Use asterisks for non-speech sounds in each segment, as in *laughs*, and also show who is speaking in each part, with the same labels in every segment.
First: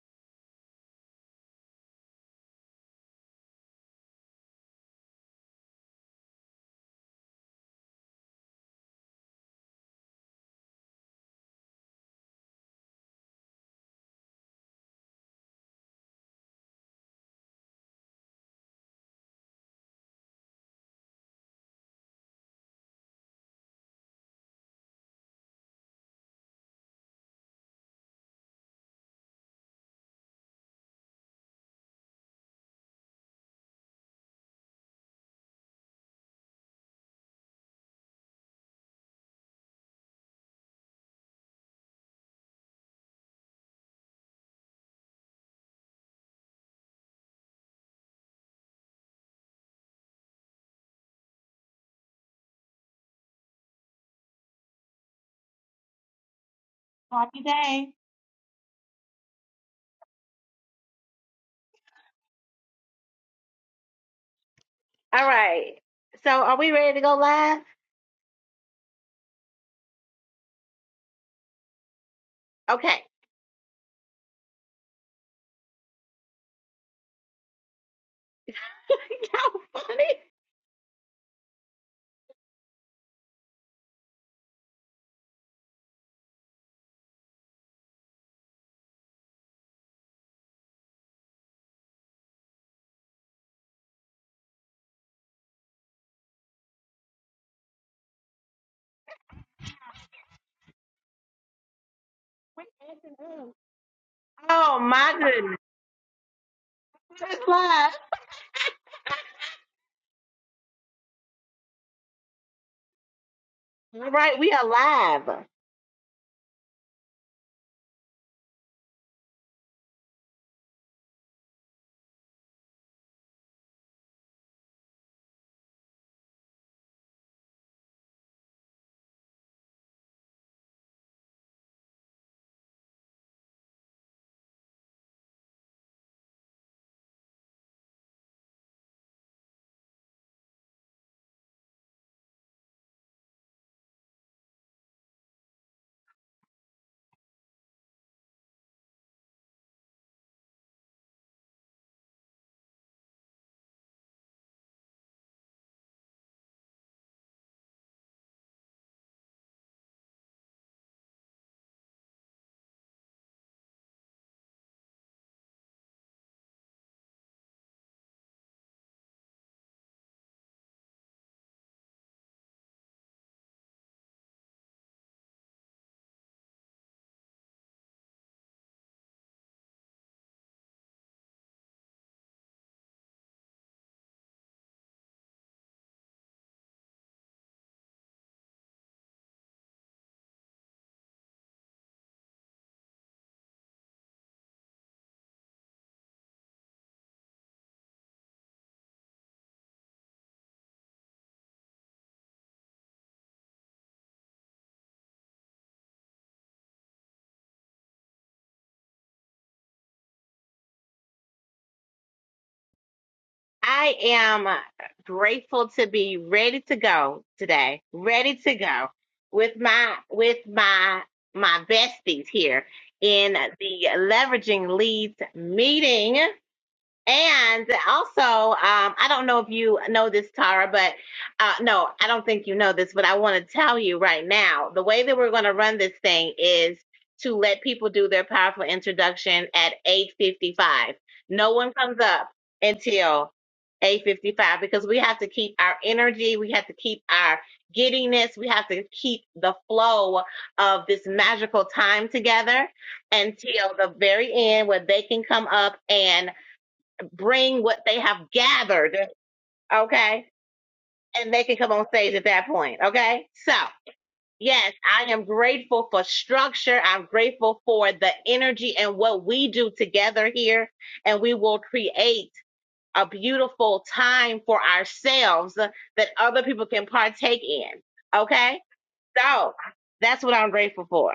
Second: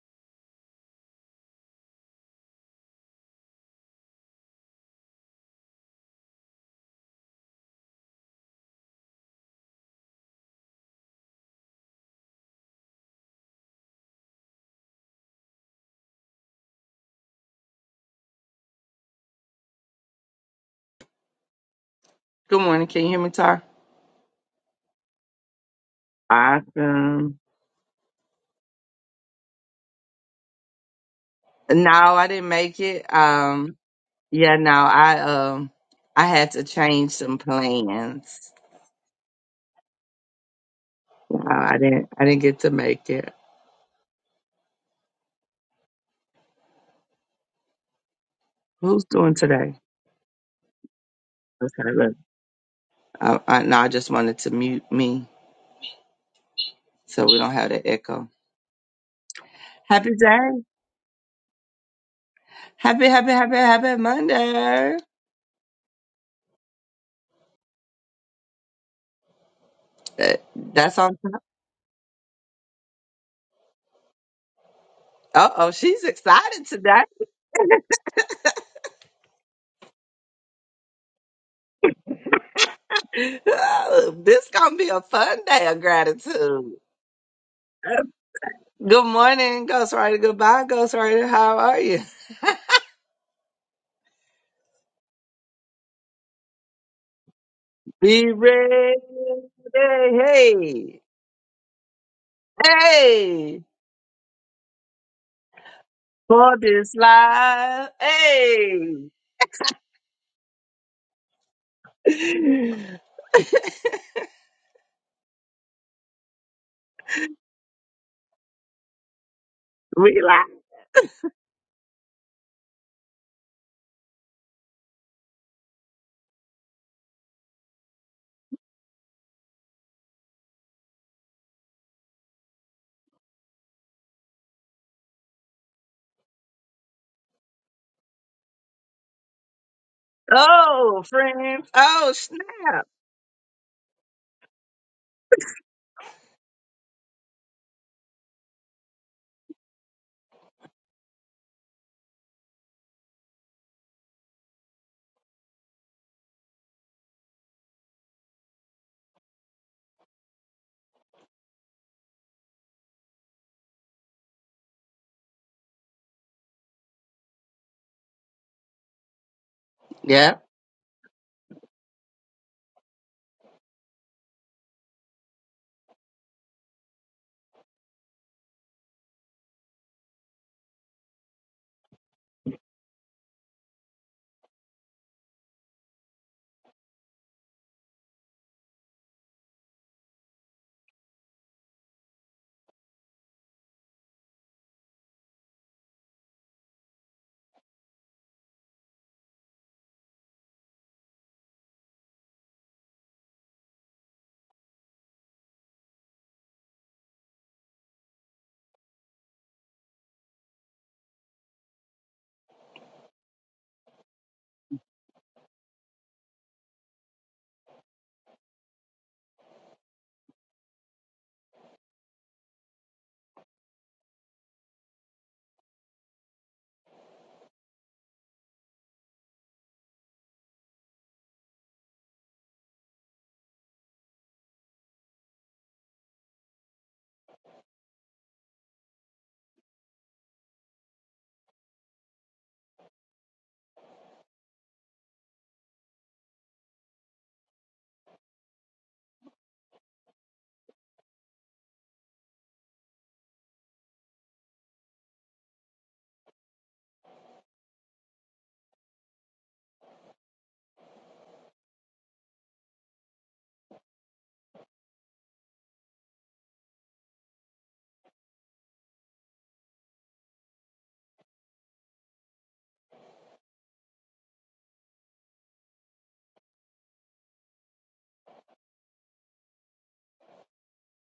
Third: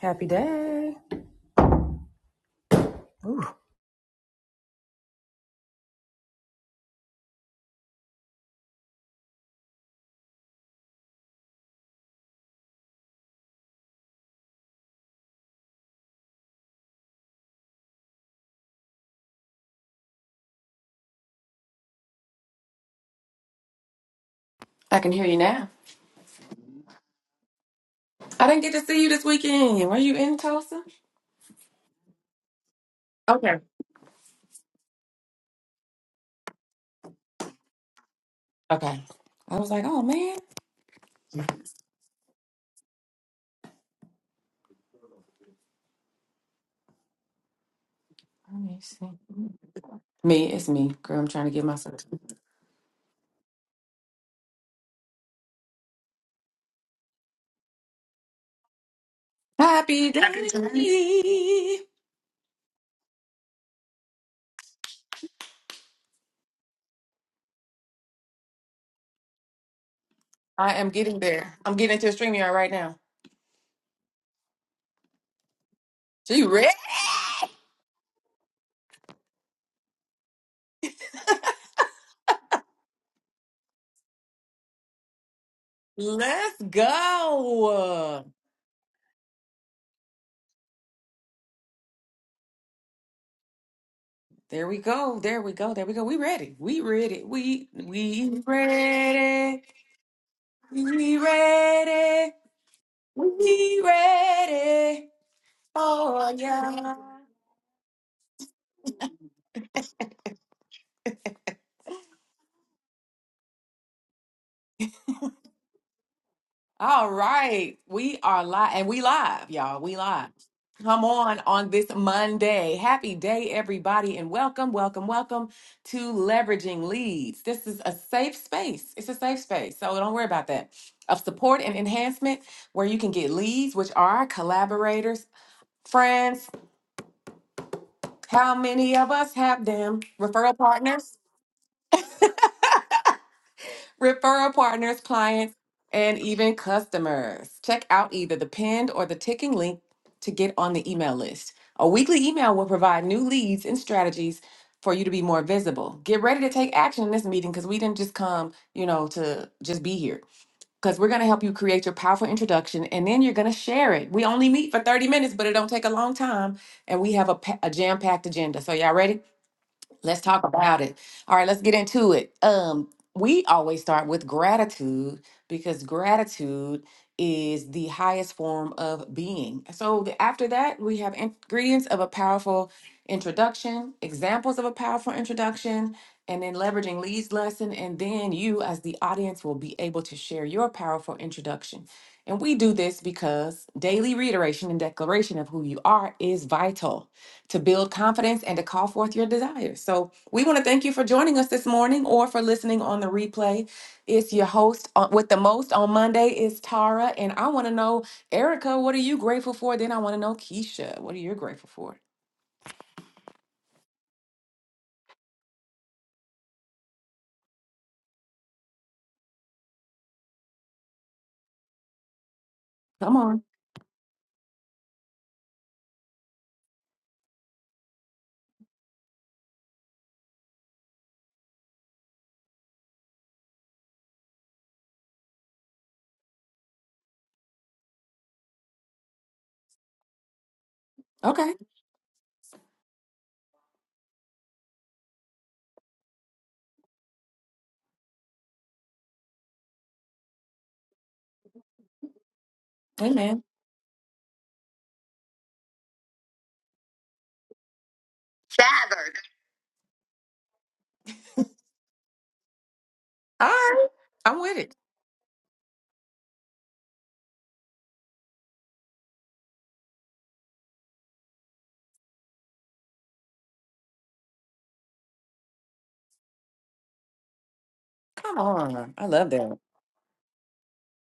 Speaker 1: Happy day.
Speaker 2: Good morning. Can you hear me, Tar?
Speaker 1: I can hear you now.
Speaker 2: Awesome.
Speaker 1: I didn't get to see you this weekend. Were you in Tulsa?
Speaker 2: No, I didn't make it.
Speaker 1: Okay.
Speaker 2: Um, yeah, no, I um, I had to change some plans.
Speaker 1: Okay. I was like, oh man.
Speaker 2: Uh, I didn't, I didn't get to make it.
Speaker 1: Let me
Speaker 2: Who's
Speaker 1: see.
Speaker 2: doing today?
Speaker 1: Me, it's me. Girl, I'm trying to get
Speaker 2: Okay,
Speaker 1: myself.
Speaker 2: look. Uh, I, no, I just wanted to mute me so we
Speaker 3: Happy
Speaker 2: don't have the
Speaker 3: day.
Speaker 2: echo.
Speaker 1: Happy
Speaker 2: Happy day.
Speaker 1: day.
Speaker 2: Happy, happy, happy, happy Monday.
Speaker 3: All right. So are we ready to go live?
Speaker 2: That-
Speaker 1: I am
Speaker 2: That's on
Speaker 1: getting
Speaker 2: top.
Speaker 1: there. I'm getting into a stream yard right now.
Speaker 3: Okay.
Speaker 2: Uh oh, she's
Speaker 1: So you
Speaker 2: excited
Speaker 1: ready?
Speaker 2: today.
Speaker 3: *laughs* Y'all funny.
Speaker 2: *laughs* this gonna be a fun day of
Speaker 1: Let's
Speaker 2: gratitude.
Speaker 1: go.
Speaker 2: Good morning, Ghostwriter. Goodbye, Ghostwriter. How are you?
Speaker 1: There we go. There we go. There we go. We ready. We ready. We
Speaker 2: Be
Speaker 1: we
Speaker 2: ready.
Speaker 1: ready.
Speaker 2: Hey,
Speaker 1: We ready.
Speaker 3: We acting up.
Speaker 2: hey,
Speaker 1: We
Speaker 3: Oh
Speaker 1: ready.
Speaker 3: my goodness.
Speaker 1: Oh
Speaker 2: for this
Speaker 1: yeah.
Speaker 3: It's
Speaker 2: life.
Speaker 3: live.
Speaker 2: Hey,
Speaker 3: All right, we are live.
Speaker 1: All right. We are live and we live, y'all. We
Speaker 2: we
Speaker 1: live.
Speaker 2: like,
Speaker 1: Come on on this Monday. Happy day, everybody, and welcome, welcome, welcome to Leveraging Leads. This is a safe space. It's a safe space. So don't worry about that. Of support and enhancement where you can get leads, which are collaborators, friends. How many of us have them? Referral
Speaker 2: oh,
Speaker 1: partners.
Speaker 2: friends. Oh, snap.
Speaker 1: referral partners, clients, and even customers. Check out either the pinned or the ticking link to get on the email list. A weekly email will provide new leads and strategies for you to be more visible. Get ready to take action in this meeting because we didn't just come, you know, to just be here. Because we're going to help you create your powerful introduction and then you're going to share it. We only meet for 30 minutes, but it don't take a long time. And we have a, pa- a jam-packed agenda. So y'all ready? Let's
Speaker 2: Yeah.
Speaker 1: talk about it. All right, let's get into it. Um, we always start with gratitude because gratitude is the highest form of being. So the, after that, we have ingredients of a powerful introduction, examples of a powerful introduction, and then leveraging Lee's lesson. And then you, as the audience, will be able to share your powerful introduction. And we do this because daily reiteration and declaration of who you are is vital to build confidence and to call forth your desires. So, we want to thank you for joining us this morning or for listening on the replay. It's your host on- with the most on Monday is Tara, and I want to know, Erica, what are you grateful for? Then I want to know, Keisha, what are you grateful for?
Speaker 3: I am grateful to be ready to go today. Ready to go with my with my my besties here
Speaker 1: Come
Speaker 3: in
Speaker 1: on.
Speaker 3: the leveraging leads meeting. And also, um, I don't know if you know this, Tara, but uh, no, I don't think you know this, but I want to tell you right now the way that we're going to run this thing is to let people do their powerful introduction at 8.55. No
Speaker 1: Okay.
Speaker 3: one comes up until 8.55 because we have to keep our energy. We have to keep our giddiness. We have to keep the flow of this magical time together
Speaker 1: Amen.
Speaker 3: until the very end where they can come up and bring what they have gathered, okay? And they can come on stage at that point, okay?
Speaker 1: All
Speaker 3: So,
Speaker 1: right. I'm with
Speaker 3: yes,
Speaker 1: it.
Speaker 3: I am grateful for structure. I'm grateful for the energy and what we do together here. And we will create a beautiful time for ourselves that other people can partake in,
Speaker 1: Come
Speaker 3: okay?
Speaker 1: on. I love
Speaker 3: So,
Speaker 1: that.
Speaker 3: that's what I'm grateful for.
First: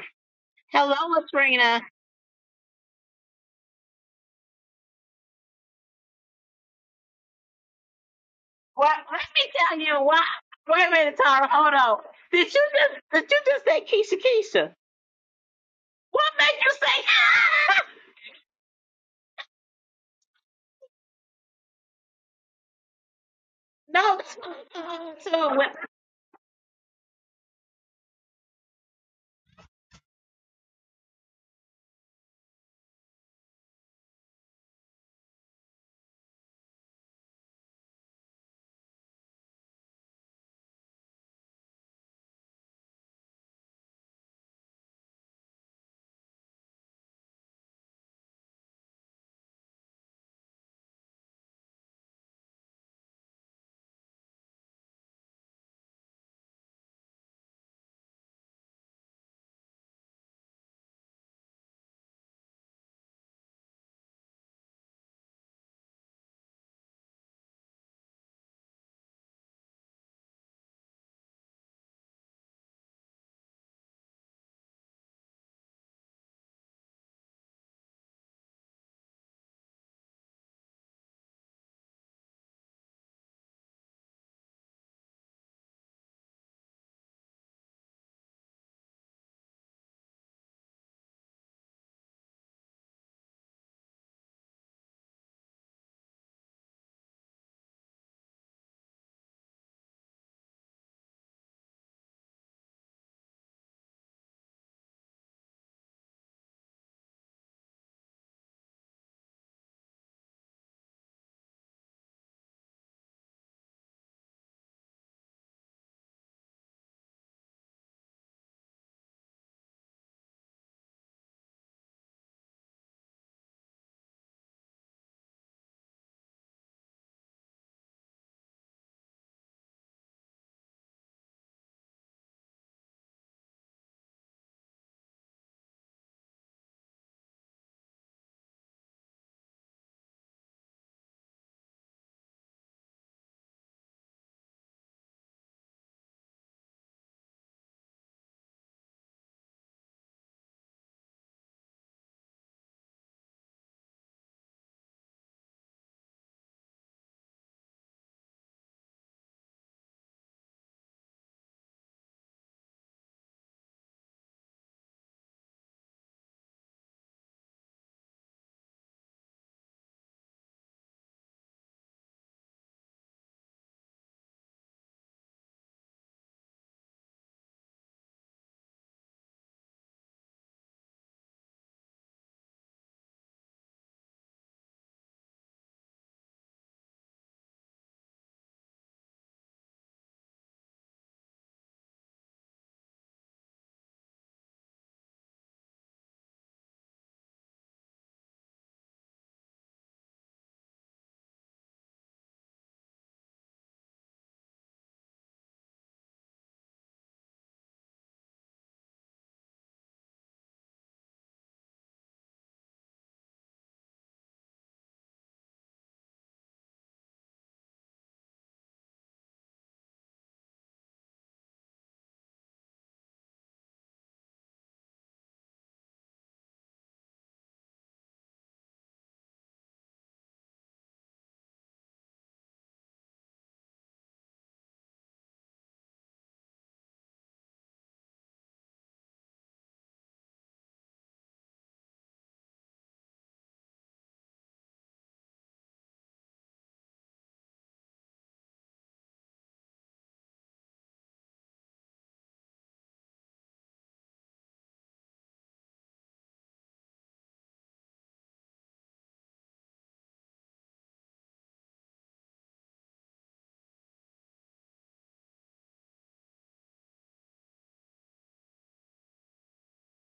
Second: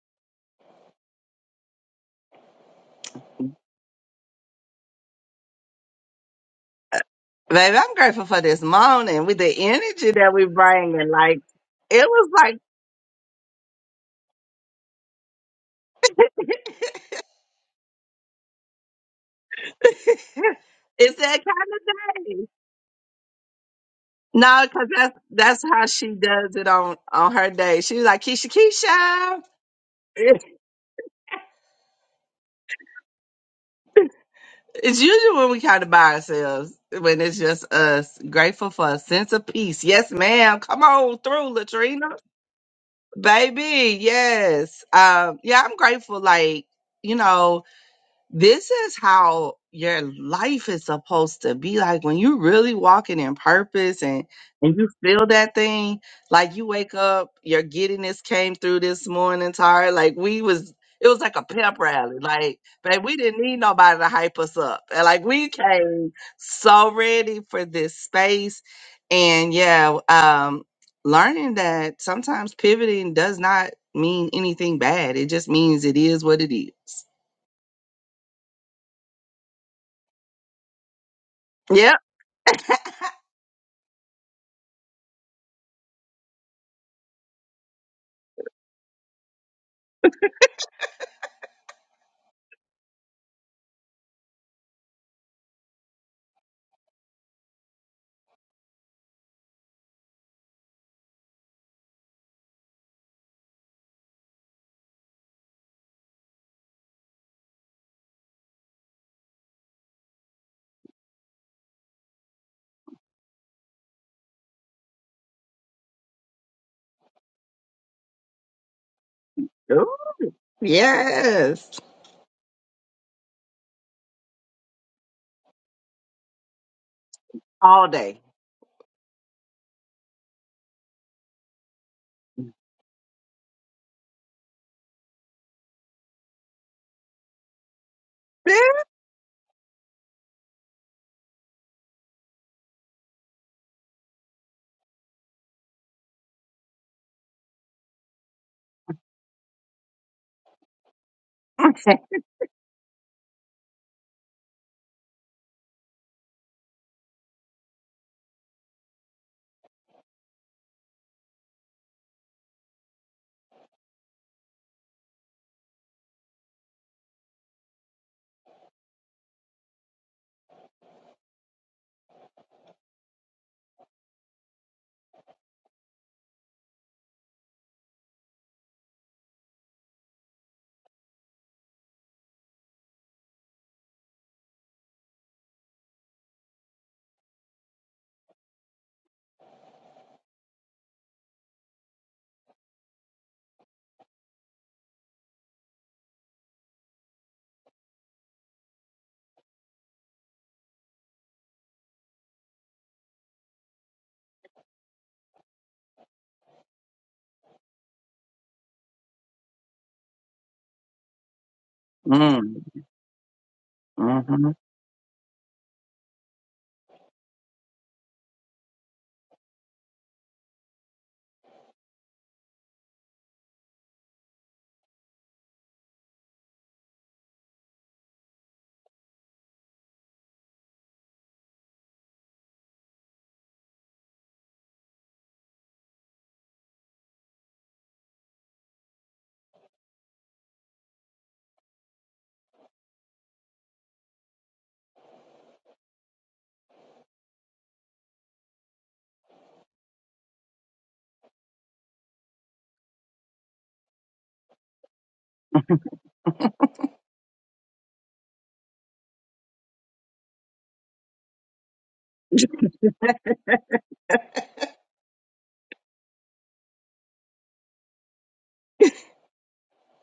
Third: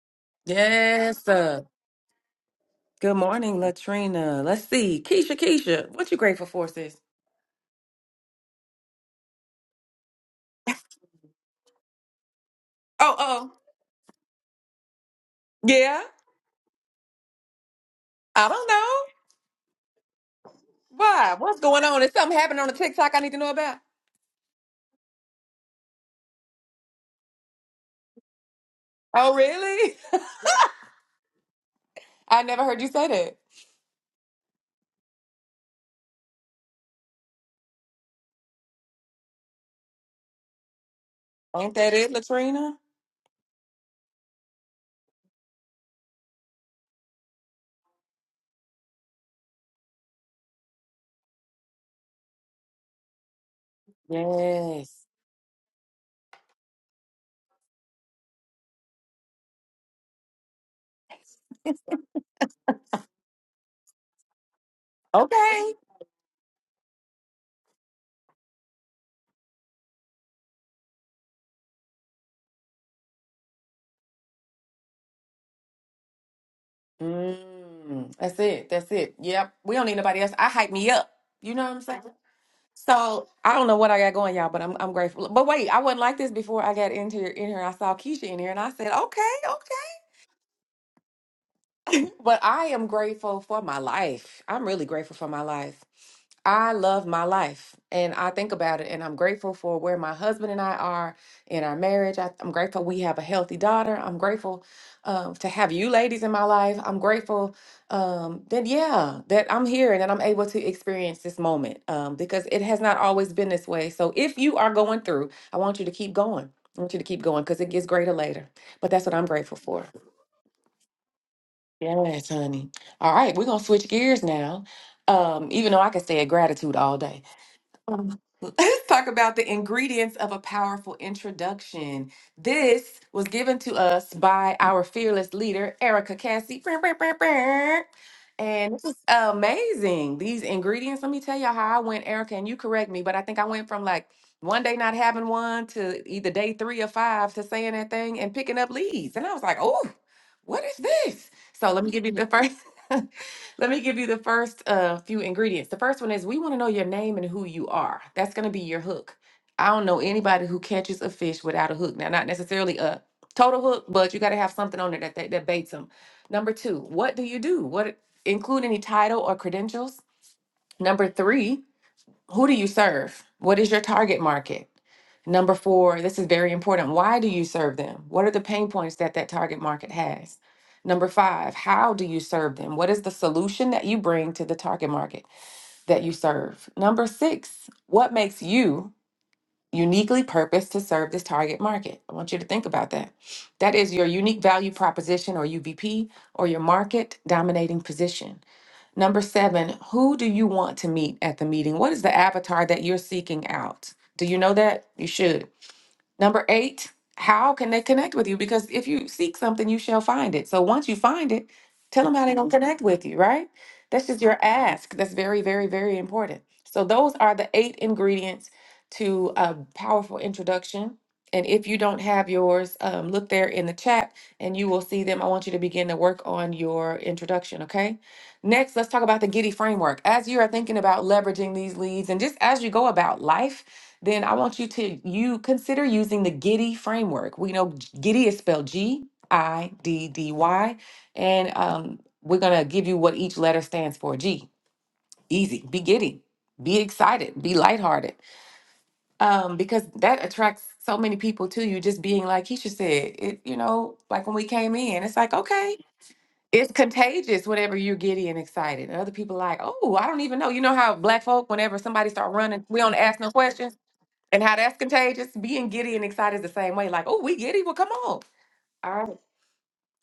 Speaker 3: Hello,
Speaker 1: Yes, sir.
Speaker 3: Latrina.
Speaker 1: Good morning, Latrina. Let's see. Keisha, Keisha, what you grateful for, sis?
Speaker 2: Baby, I'm grateful for this
Speaker 3: Well, let
Speaker 2: morning with the
Speaker 3: me tell you
Speaker 2: energy
Speaker 3: why.
Speaker 2: that we
Speaker 1: *laughs* Oh,
Speaker 3: Wait a
Speaker 2: bring. And
Speaker 3: minute,
Speaker 2: like,
Speaker 3: Tara. Hold on.
Speaker 2: it was
Speaker 3: Did
Speaker 2: like,
Speaker 3: you just did you
Speaker 1: oh.
Speaker 3: just say Keisha Keisha?
Speaker 1: Yeah.
Speaker 3: What made you say
Speaker 1: I don't know.
Speaker 2: *laughs* it's
Speaker 1: Why?
Speaker 2: that
Speaker 1: What's
Speaker 2: kind
Speaker 1: going on? Is
Speaker 2: of
Speaker 1: something
Speaker 2: day.
Speaker 1: happening on the TikTok I need to know about?
Speaker 3: *laughs* No, it's- it's-
Speaker 2: No,
Speaker 3: it's-
Speaker 2: because that's, that's how
Speaker 3: it's-
Speaker 2: she does it on, on her day. She was like, Keisha,
Speaker 1: Oh,
Speaker 2: Keisha.
Speaker 1: really?
Speaker 2: It's
Speaker 1: *laughs* I never heard you say that.
Speaker 2: usually when we kind of by ourselves, when it's just us. Grateful for a sense of peace. Yes, ma'am. Come on through,
Speaker 1: Ain't that
Speaker 2: Latrina.
Speaker 1: it, Latrina?
Speaker 2: Baby, yes. Um, yeah, I'm grateful, like, you know, this is how your life is supposed to be like when you really walking in purpose and and you
Speaker 1: Yes.
Speaker 2: feel that thing like you wake up your giddiness came through this morning tired like we was it was like a pep rally like babe, we didn't need nobody to hype us up and like we
Speaker 1: Okay.
Speaker 2: came so ready for this space and yeah um learning that sometimes pivoting does not mean anything bad it just means it is what it is
Speaker 1: Mm, that's it. That's it. Yep. We don't need nobody else. I hype me up. You know what I'm
Speaker 2: yep
Speaker 1: saying? So I don't know what I got going, y'all, but I'm I'm grateful. But wait, I wasn't like this before I got into here, in here. I saw Keisha in here, and I said, okay, okay. But I am grateful for my life. I'm really grateful for my life. I love my life and I think about it and I'm grateful for where my husband and I are in our marriage. I, I'm grateful we have a healthy daughter. I'm grateful um, to have you ladies in my life. I'm grateful um, that, yeah, that I'm here and that I'm able to experience this moment um, because it has not always been this way. So if you are going through, I want you to keep going. I want you to keep going because it gets greater later. But that's what I'm grateful for.
Speaker 2: Yes.
Speaker 1: Yes, honey. All right, we're gonna switch gears now. Um, even though I could say gratitude all day.
Speaker 2: all
Speaker 1: Um,
Speaker 2: day.
Speaker 1: Let's talk about the ingredients of a powerful introduction. This was given to us by our fearless leader, Erica Cassie. Brr, brr, brr, brr.
Speaker 2: *laughs*
Speaker 1: And this is amazing. These ingredients, let me tell you how I went, Erica, and you correct me, but I think I went from like one day not having one to either day three or five to saying that thing and picking up leads. And I was like, oh, what is this? So let me give you the first. *laughs* Let me give you the first uh, few ingredients. The first one is we want to know your name and who you are. That's going to be your hook. I don't know anybody who catches a fish without a hook. Now, not necessarily a total hook, but you got to have something on there that, that that baits them. Number two, what do you do? What include any title or credentials? Number three, who do you serve? What is your target market? Number four, this is very important. Why do you serve them? What are the pain points that that target market has? Number five, how do you serve them? What is the solution that you bring to the target market that you serve? Number six, what makes you uniquely purposed to serve this target market? I want you to think about that. That is your unique value proposition or UVP or your market dominating position. Number seven, who do you want to meet at the meeting? What is the avatar that you're seeking out? Do you know that? You should. Number eight, how can they connect with you? Because if you seek something, you shall find it. So once you find it, tell them how they're
Speaker 2: mm,
Speaker 1: going to connect with you, right? That's just your
Speaker 2: hmm
Speaker 1: ask. That's very, very, very important. So those are the eight ingredients to a powerful introduction. And if you don't have yours, um, look there in the chat and you will see them. I want you to begin to work on your introduction, okay? Next, let's talk about the Giddy framework. As you are thinking about leveraging these leads and just as you go about life, then I want you to you consider using the Giddy framework. We know Giddy is spelled G I D D Y, and um, we're gonna give you what each letter stands for. G, easy. Be giddy. Be excited. Be lighthearted. Um, because that attracts so many people to you. Just being like Keisha said, it you know, like when we came in, it's like okay, it's contagious whenever you're giddy and excited. And other people like, oh, I don't even know. You know how black folk, whenever somebody start running, we don't ask no questions and how that's contagious. Being giddy and excited is the same way. Like, oh, we giddy. Well, come on. All right.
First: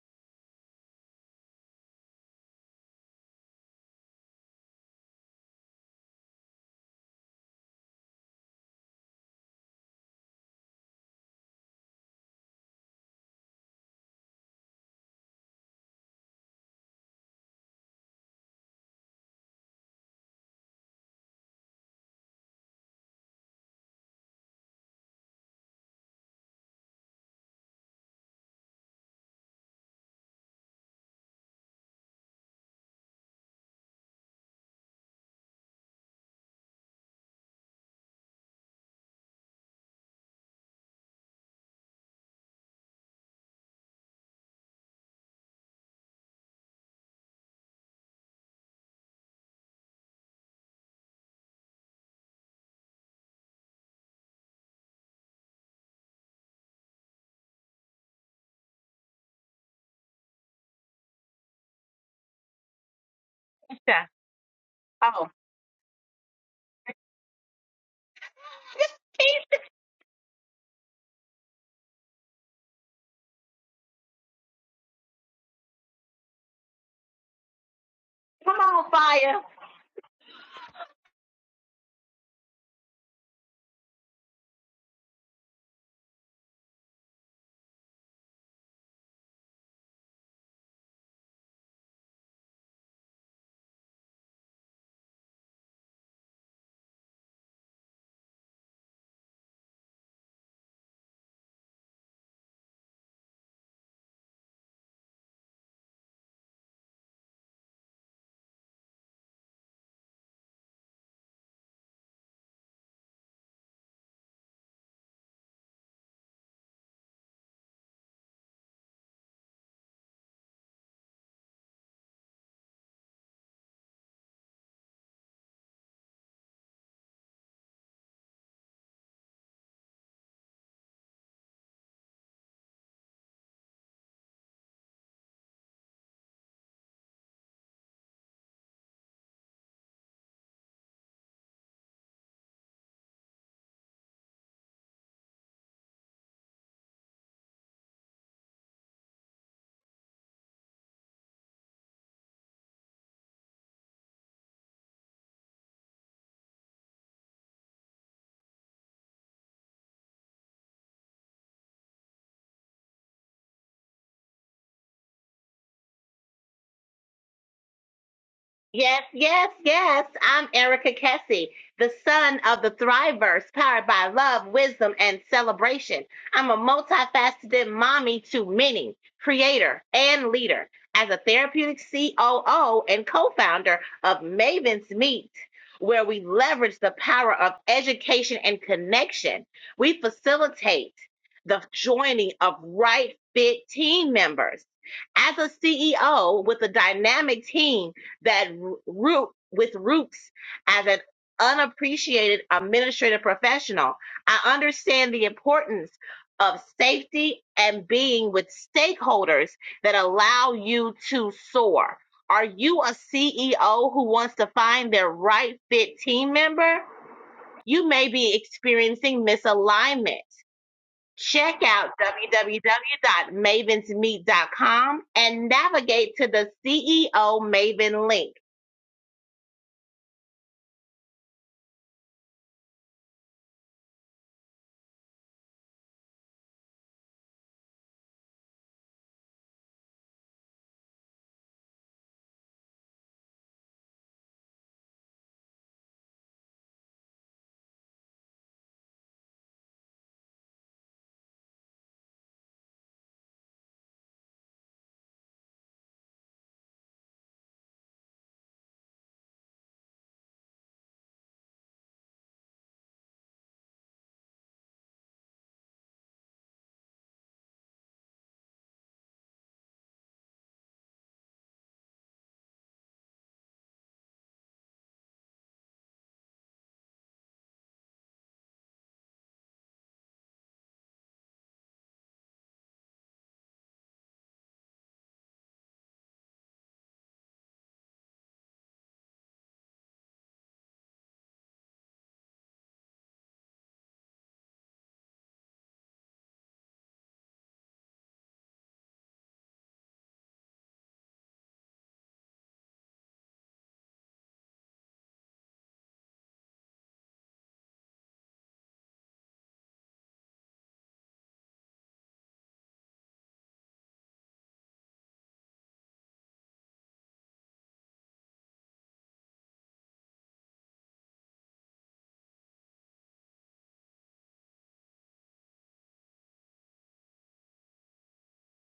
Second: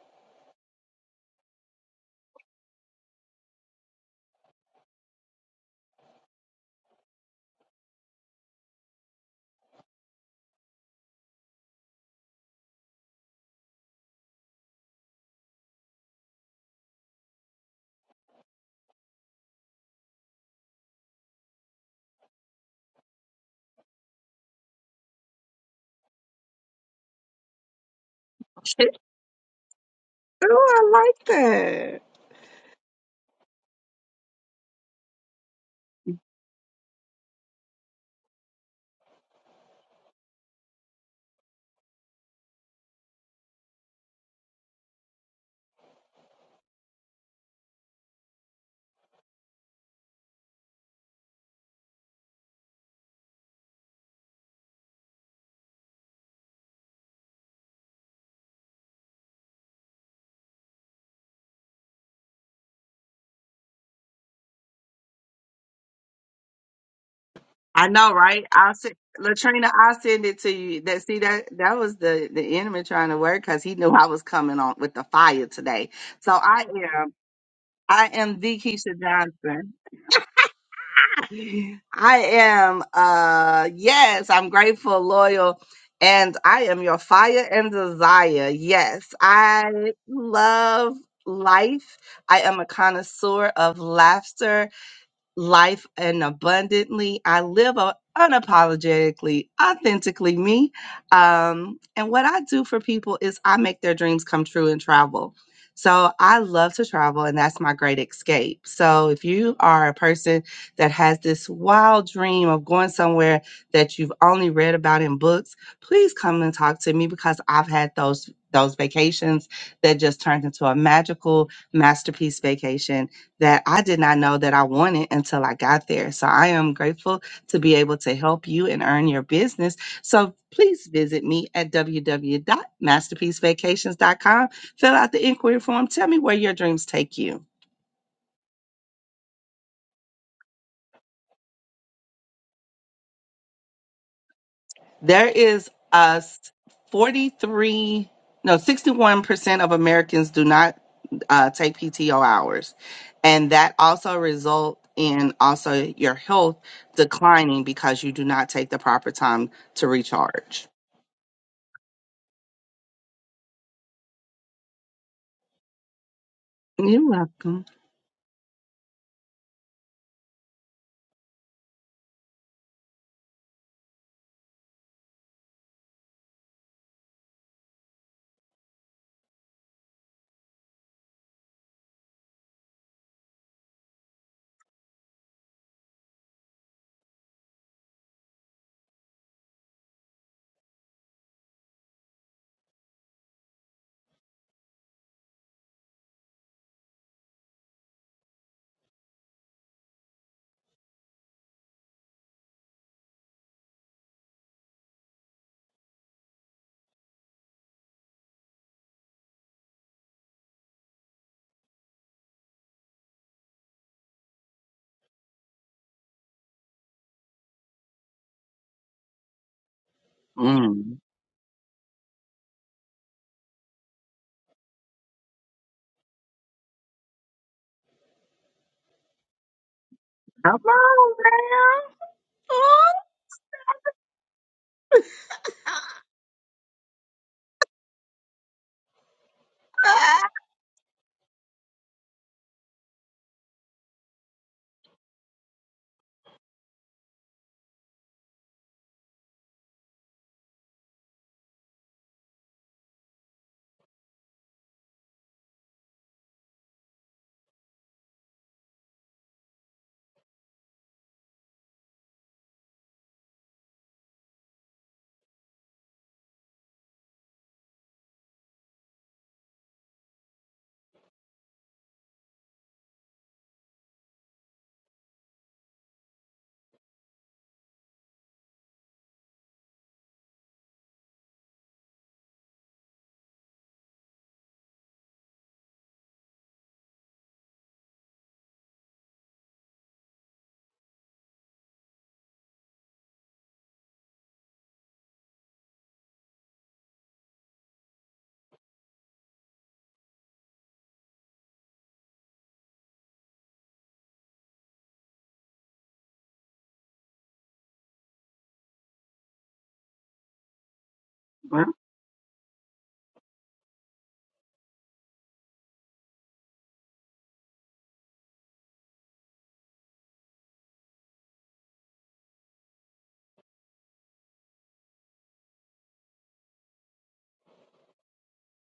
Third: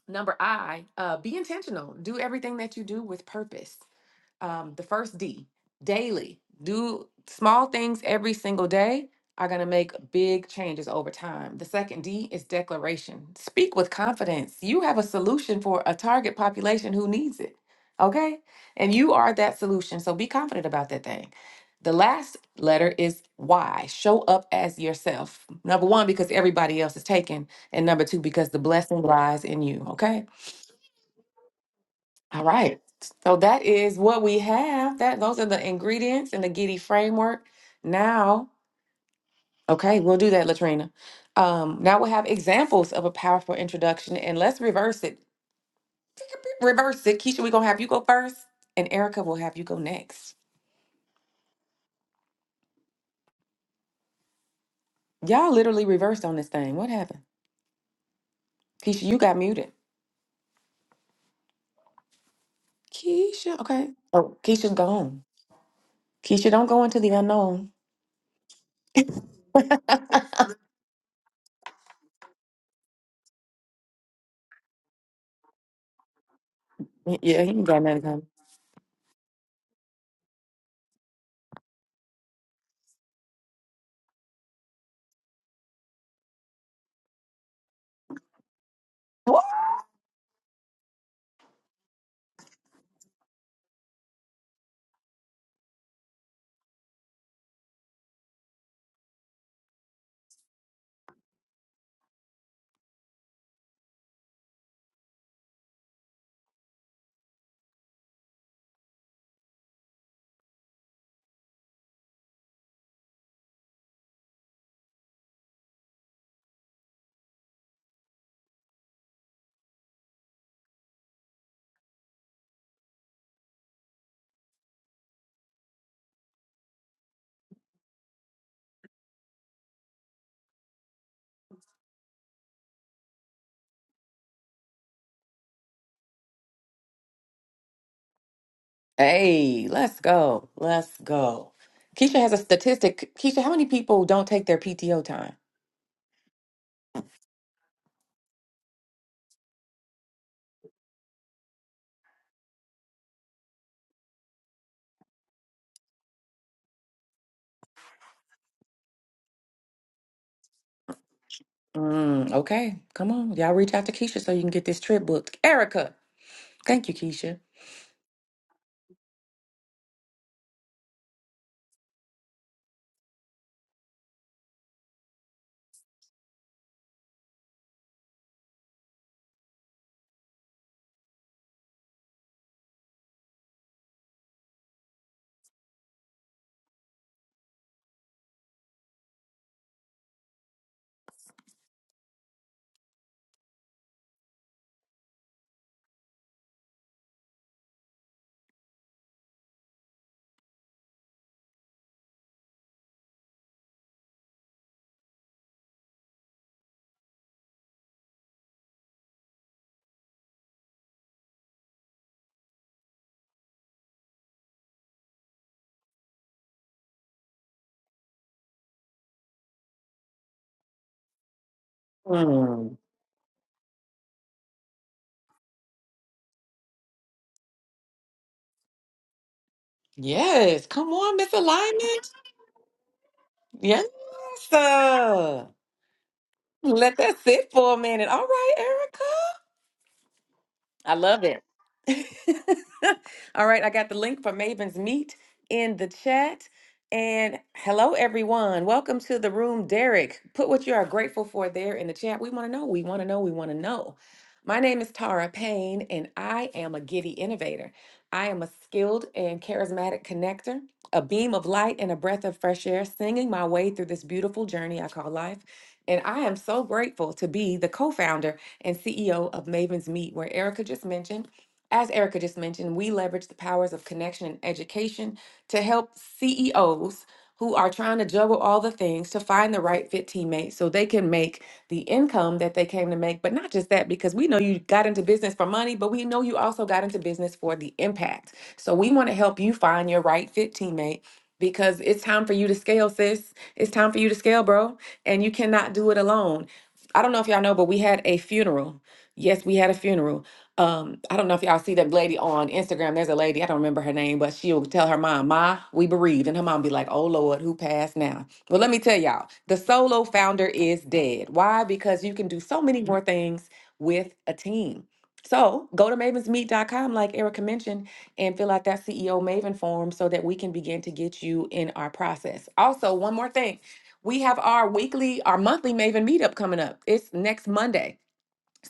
Speaker 1: Number I, uh, be intentional. Do everything that you do with purpose um, the first D, daily. Do small things every single day are going to make big changes over time. The second D is declaration. Speak with confidence. You have a solution for a target population who needs it. Okay? And you are that solution. So be confident about that thing. The last letter is Y. Show up as yourself. Number one, because everybody else is taken. And number two, because the blessing lies in you. Okay?
Speaker 2: Ooh, I like that.
Speaker 1: All right. So that is what we have. That those are the ingredients in the Giddy framework. Now, okay, we'll do that, Latrina. Um, now we'll have examples of a powerful introduction, and let's reverse it. Reverse it, Keisha. We're gonna have you go first, and Erica will have you go next. Y'all literally reversed on this thing. What happened, Keisha? You got muted. Keisha, okay. Oh, Keisha's gone.
Speaker 3: oh,
Speaker 1: Keisha, don't go into the unknown.
Speaker 2: I know, right? I'll
Speaker 3: it's
Speaker 2: send
Speaker 3: peace.
Speaker 2: Latrina. I'll send it to you. That see that that was the the enemy trying to work because he knew I was coming on with the fire today. So I am
Speaker 1: Yeah, he can go nothing.
Speaker 2: I
Speaker 1: coming.
Speaker 2: am
Speaker 3: Come
Speaker 2: the
Speaker 3: on,
Speaker 2: Keisha
Speaker 3: fire.
Speaker 2: Johnson. I am, uh, yes, I'm grateful, loyal, and I am your fire and desire. Yes,
Speaker 1: What?
Speaker 2: I love life. I am a connoisseur of laughter life and abundantly. I live a- unapologetically, authentically me. Um, and what I do for people is I make their dreams come true and travel. So I love to travel, and that's my great escape. So if you are a person that has this wild dream of going somewhere that you've only read about in books, please come and talk to me because I've had those those vacations that just turned into a magical masterpiece vacation that I did not know that I wanted until I got there. So I am grateful to be able to help you and earn your business. So please visit me at www.masterpiecevacations.com. Fill out the inquiry form. Tell me where your dreams take you.
Speaker 1: Hey, let's go. Let's go. Keisha has a statistic. Keisha, how many people don't take their PTO
Speaker 2: There
Speaker 1: time?
Speaker 2: is a 43, no, 61% of Americans do not uh, take PTO hours. And that also result in also your health declining because you do not take the proper time to recharge.
Speaker 1: Mm, okay, come on. Y'all reach out to Keisha so you can get this trip booked. Erica, thank you,
Speaker 2: You're
Speaker 1: Keisha.
Speaker 2: welcome.
Speaker 3: Yes, yes, yes. I'm Erica Kessie, the son of the Thriverse, powered by love, wisdom, and celebration. I'm a multifaceted mommy to many, creator and leader. As a therapeutic COO and co founder of Maven's Meet, where we leverage the power of education and connection, we facilitate the joining of right fit team members. As a CEO with a dynamic team, that root with roots as an unappreciated administrative professional. I understand the importance of safety and being with stakeholders that allow you to soar. Are you a CEO who wants to find their right fit team member? You may be experiencing misalignment.
Speaker 2: Mm.
Speaker 3: Check out
Speaker 1: Mm.
Speaker 3: www.mavensmeet.com and navigate to the CEO Maven link
Speaker 2: Come
Speaker 1: Yes, come
Speaker 2: on,
Speaker 1: on, Miss Alignment. Yes, sir. Let that sit for a minute. All right, Erica. I love it. *laughs* All right, I got the link for Maven's Meet in the chat. And hello, everyone. Welcome to the room, Derek. Put what you are grateful for there in the chat. We want to know, we want to know, we want to know. My name is Tara Payne, and I am a giddy innovator. I am a skilled and charismatic connector, a beam of light and a breath of fresh air, singing my way through this beautiful journey I call life. And I am so grateful to be the co founder and CEO of Maven's Meet, where Erica just mentioned. As Erica just mentioned, we leverage the powers of connection and education to help CEOs who are trying to juggle all the things to find the right fit teammate so they can make the income that they came to make. But not just that, because we know you got into business for money, but we know you also got into business for the impact. So we want to help you find your right fit teammate because it's time for you to scale, sis. It's time for you to scale, bro. And you cannot do it alone. I don't know if y'all know, but we had a funeral. Yes, we had a funeral um, I don't know if y'all see that lady on Instagram. There's a lady, I don't remember her name, but she'll tell her mom, Ma, we bereaved. And her mom be like, Oh Lord, who passed now? Well, let me tell y'all, the solo founder is dead.
Speaker 2: girl.
Speaker 1: Why?
Speaker 2: Mm.
Speaker 1: Because you can do so many more things with a team. So go to mavensmeet.com, like Erica mentioned, and fill out that CEO Maven form so that we can begin to get you in our process. Also, one more thing. We have our weekly, our monthly Maven meetup coming up. It's next Monday.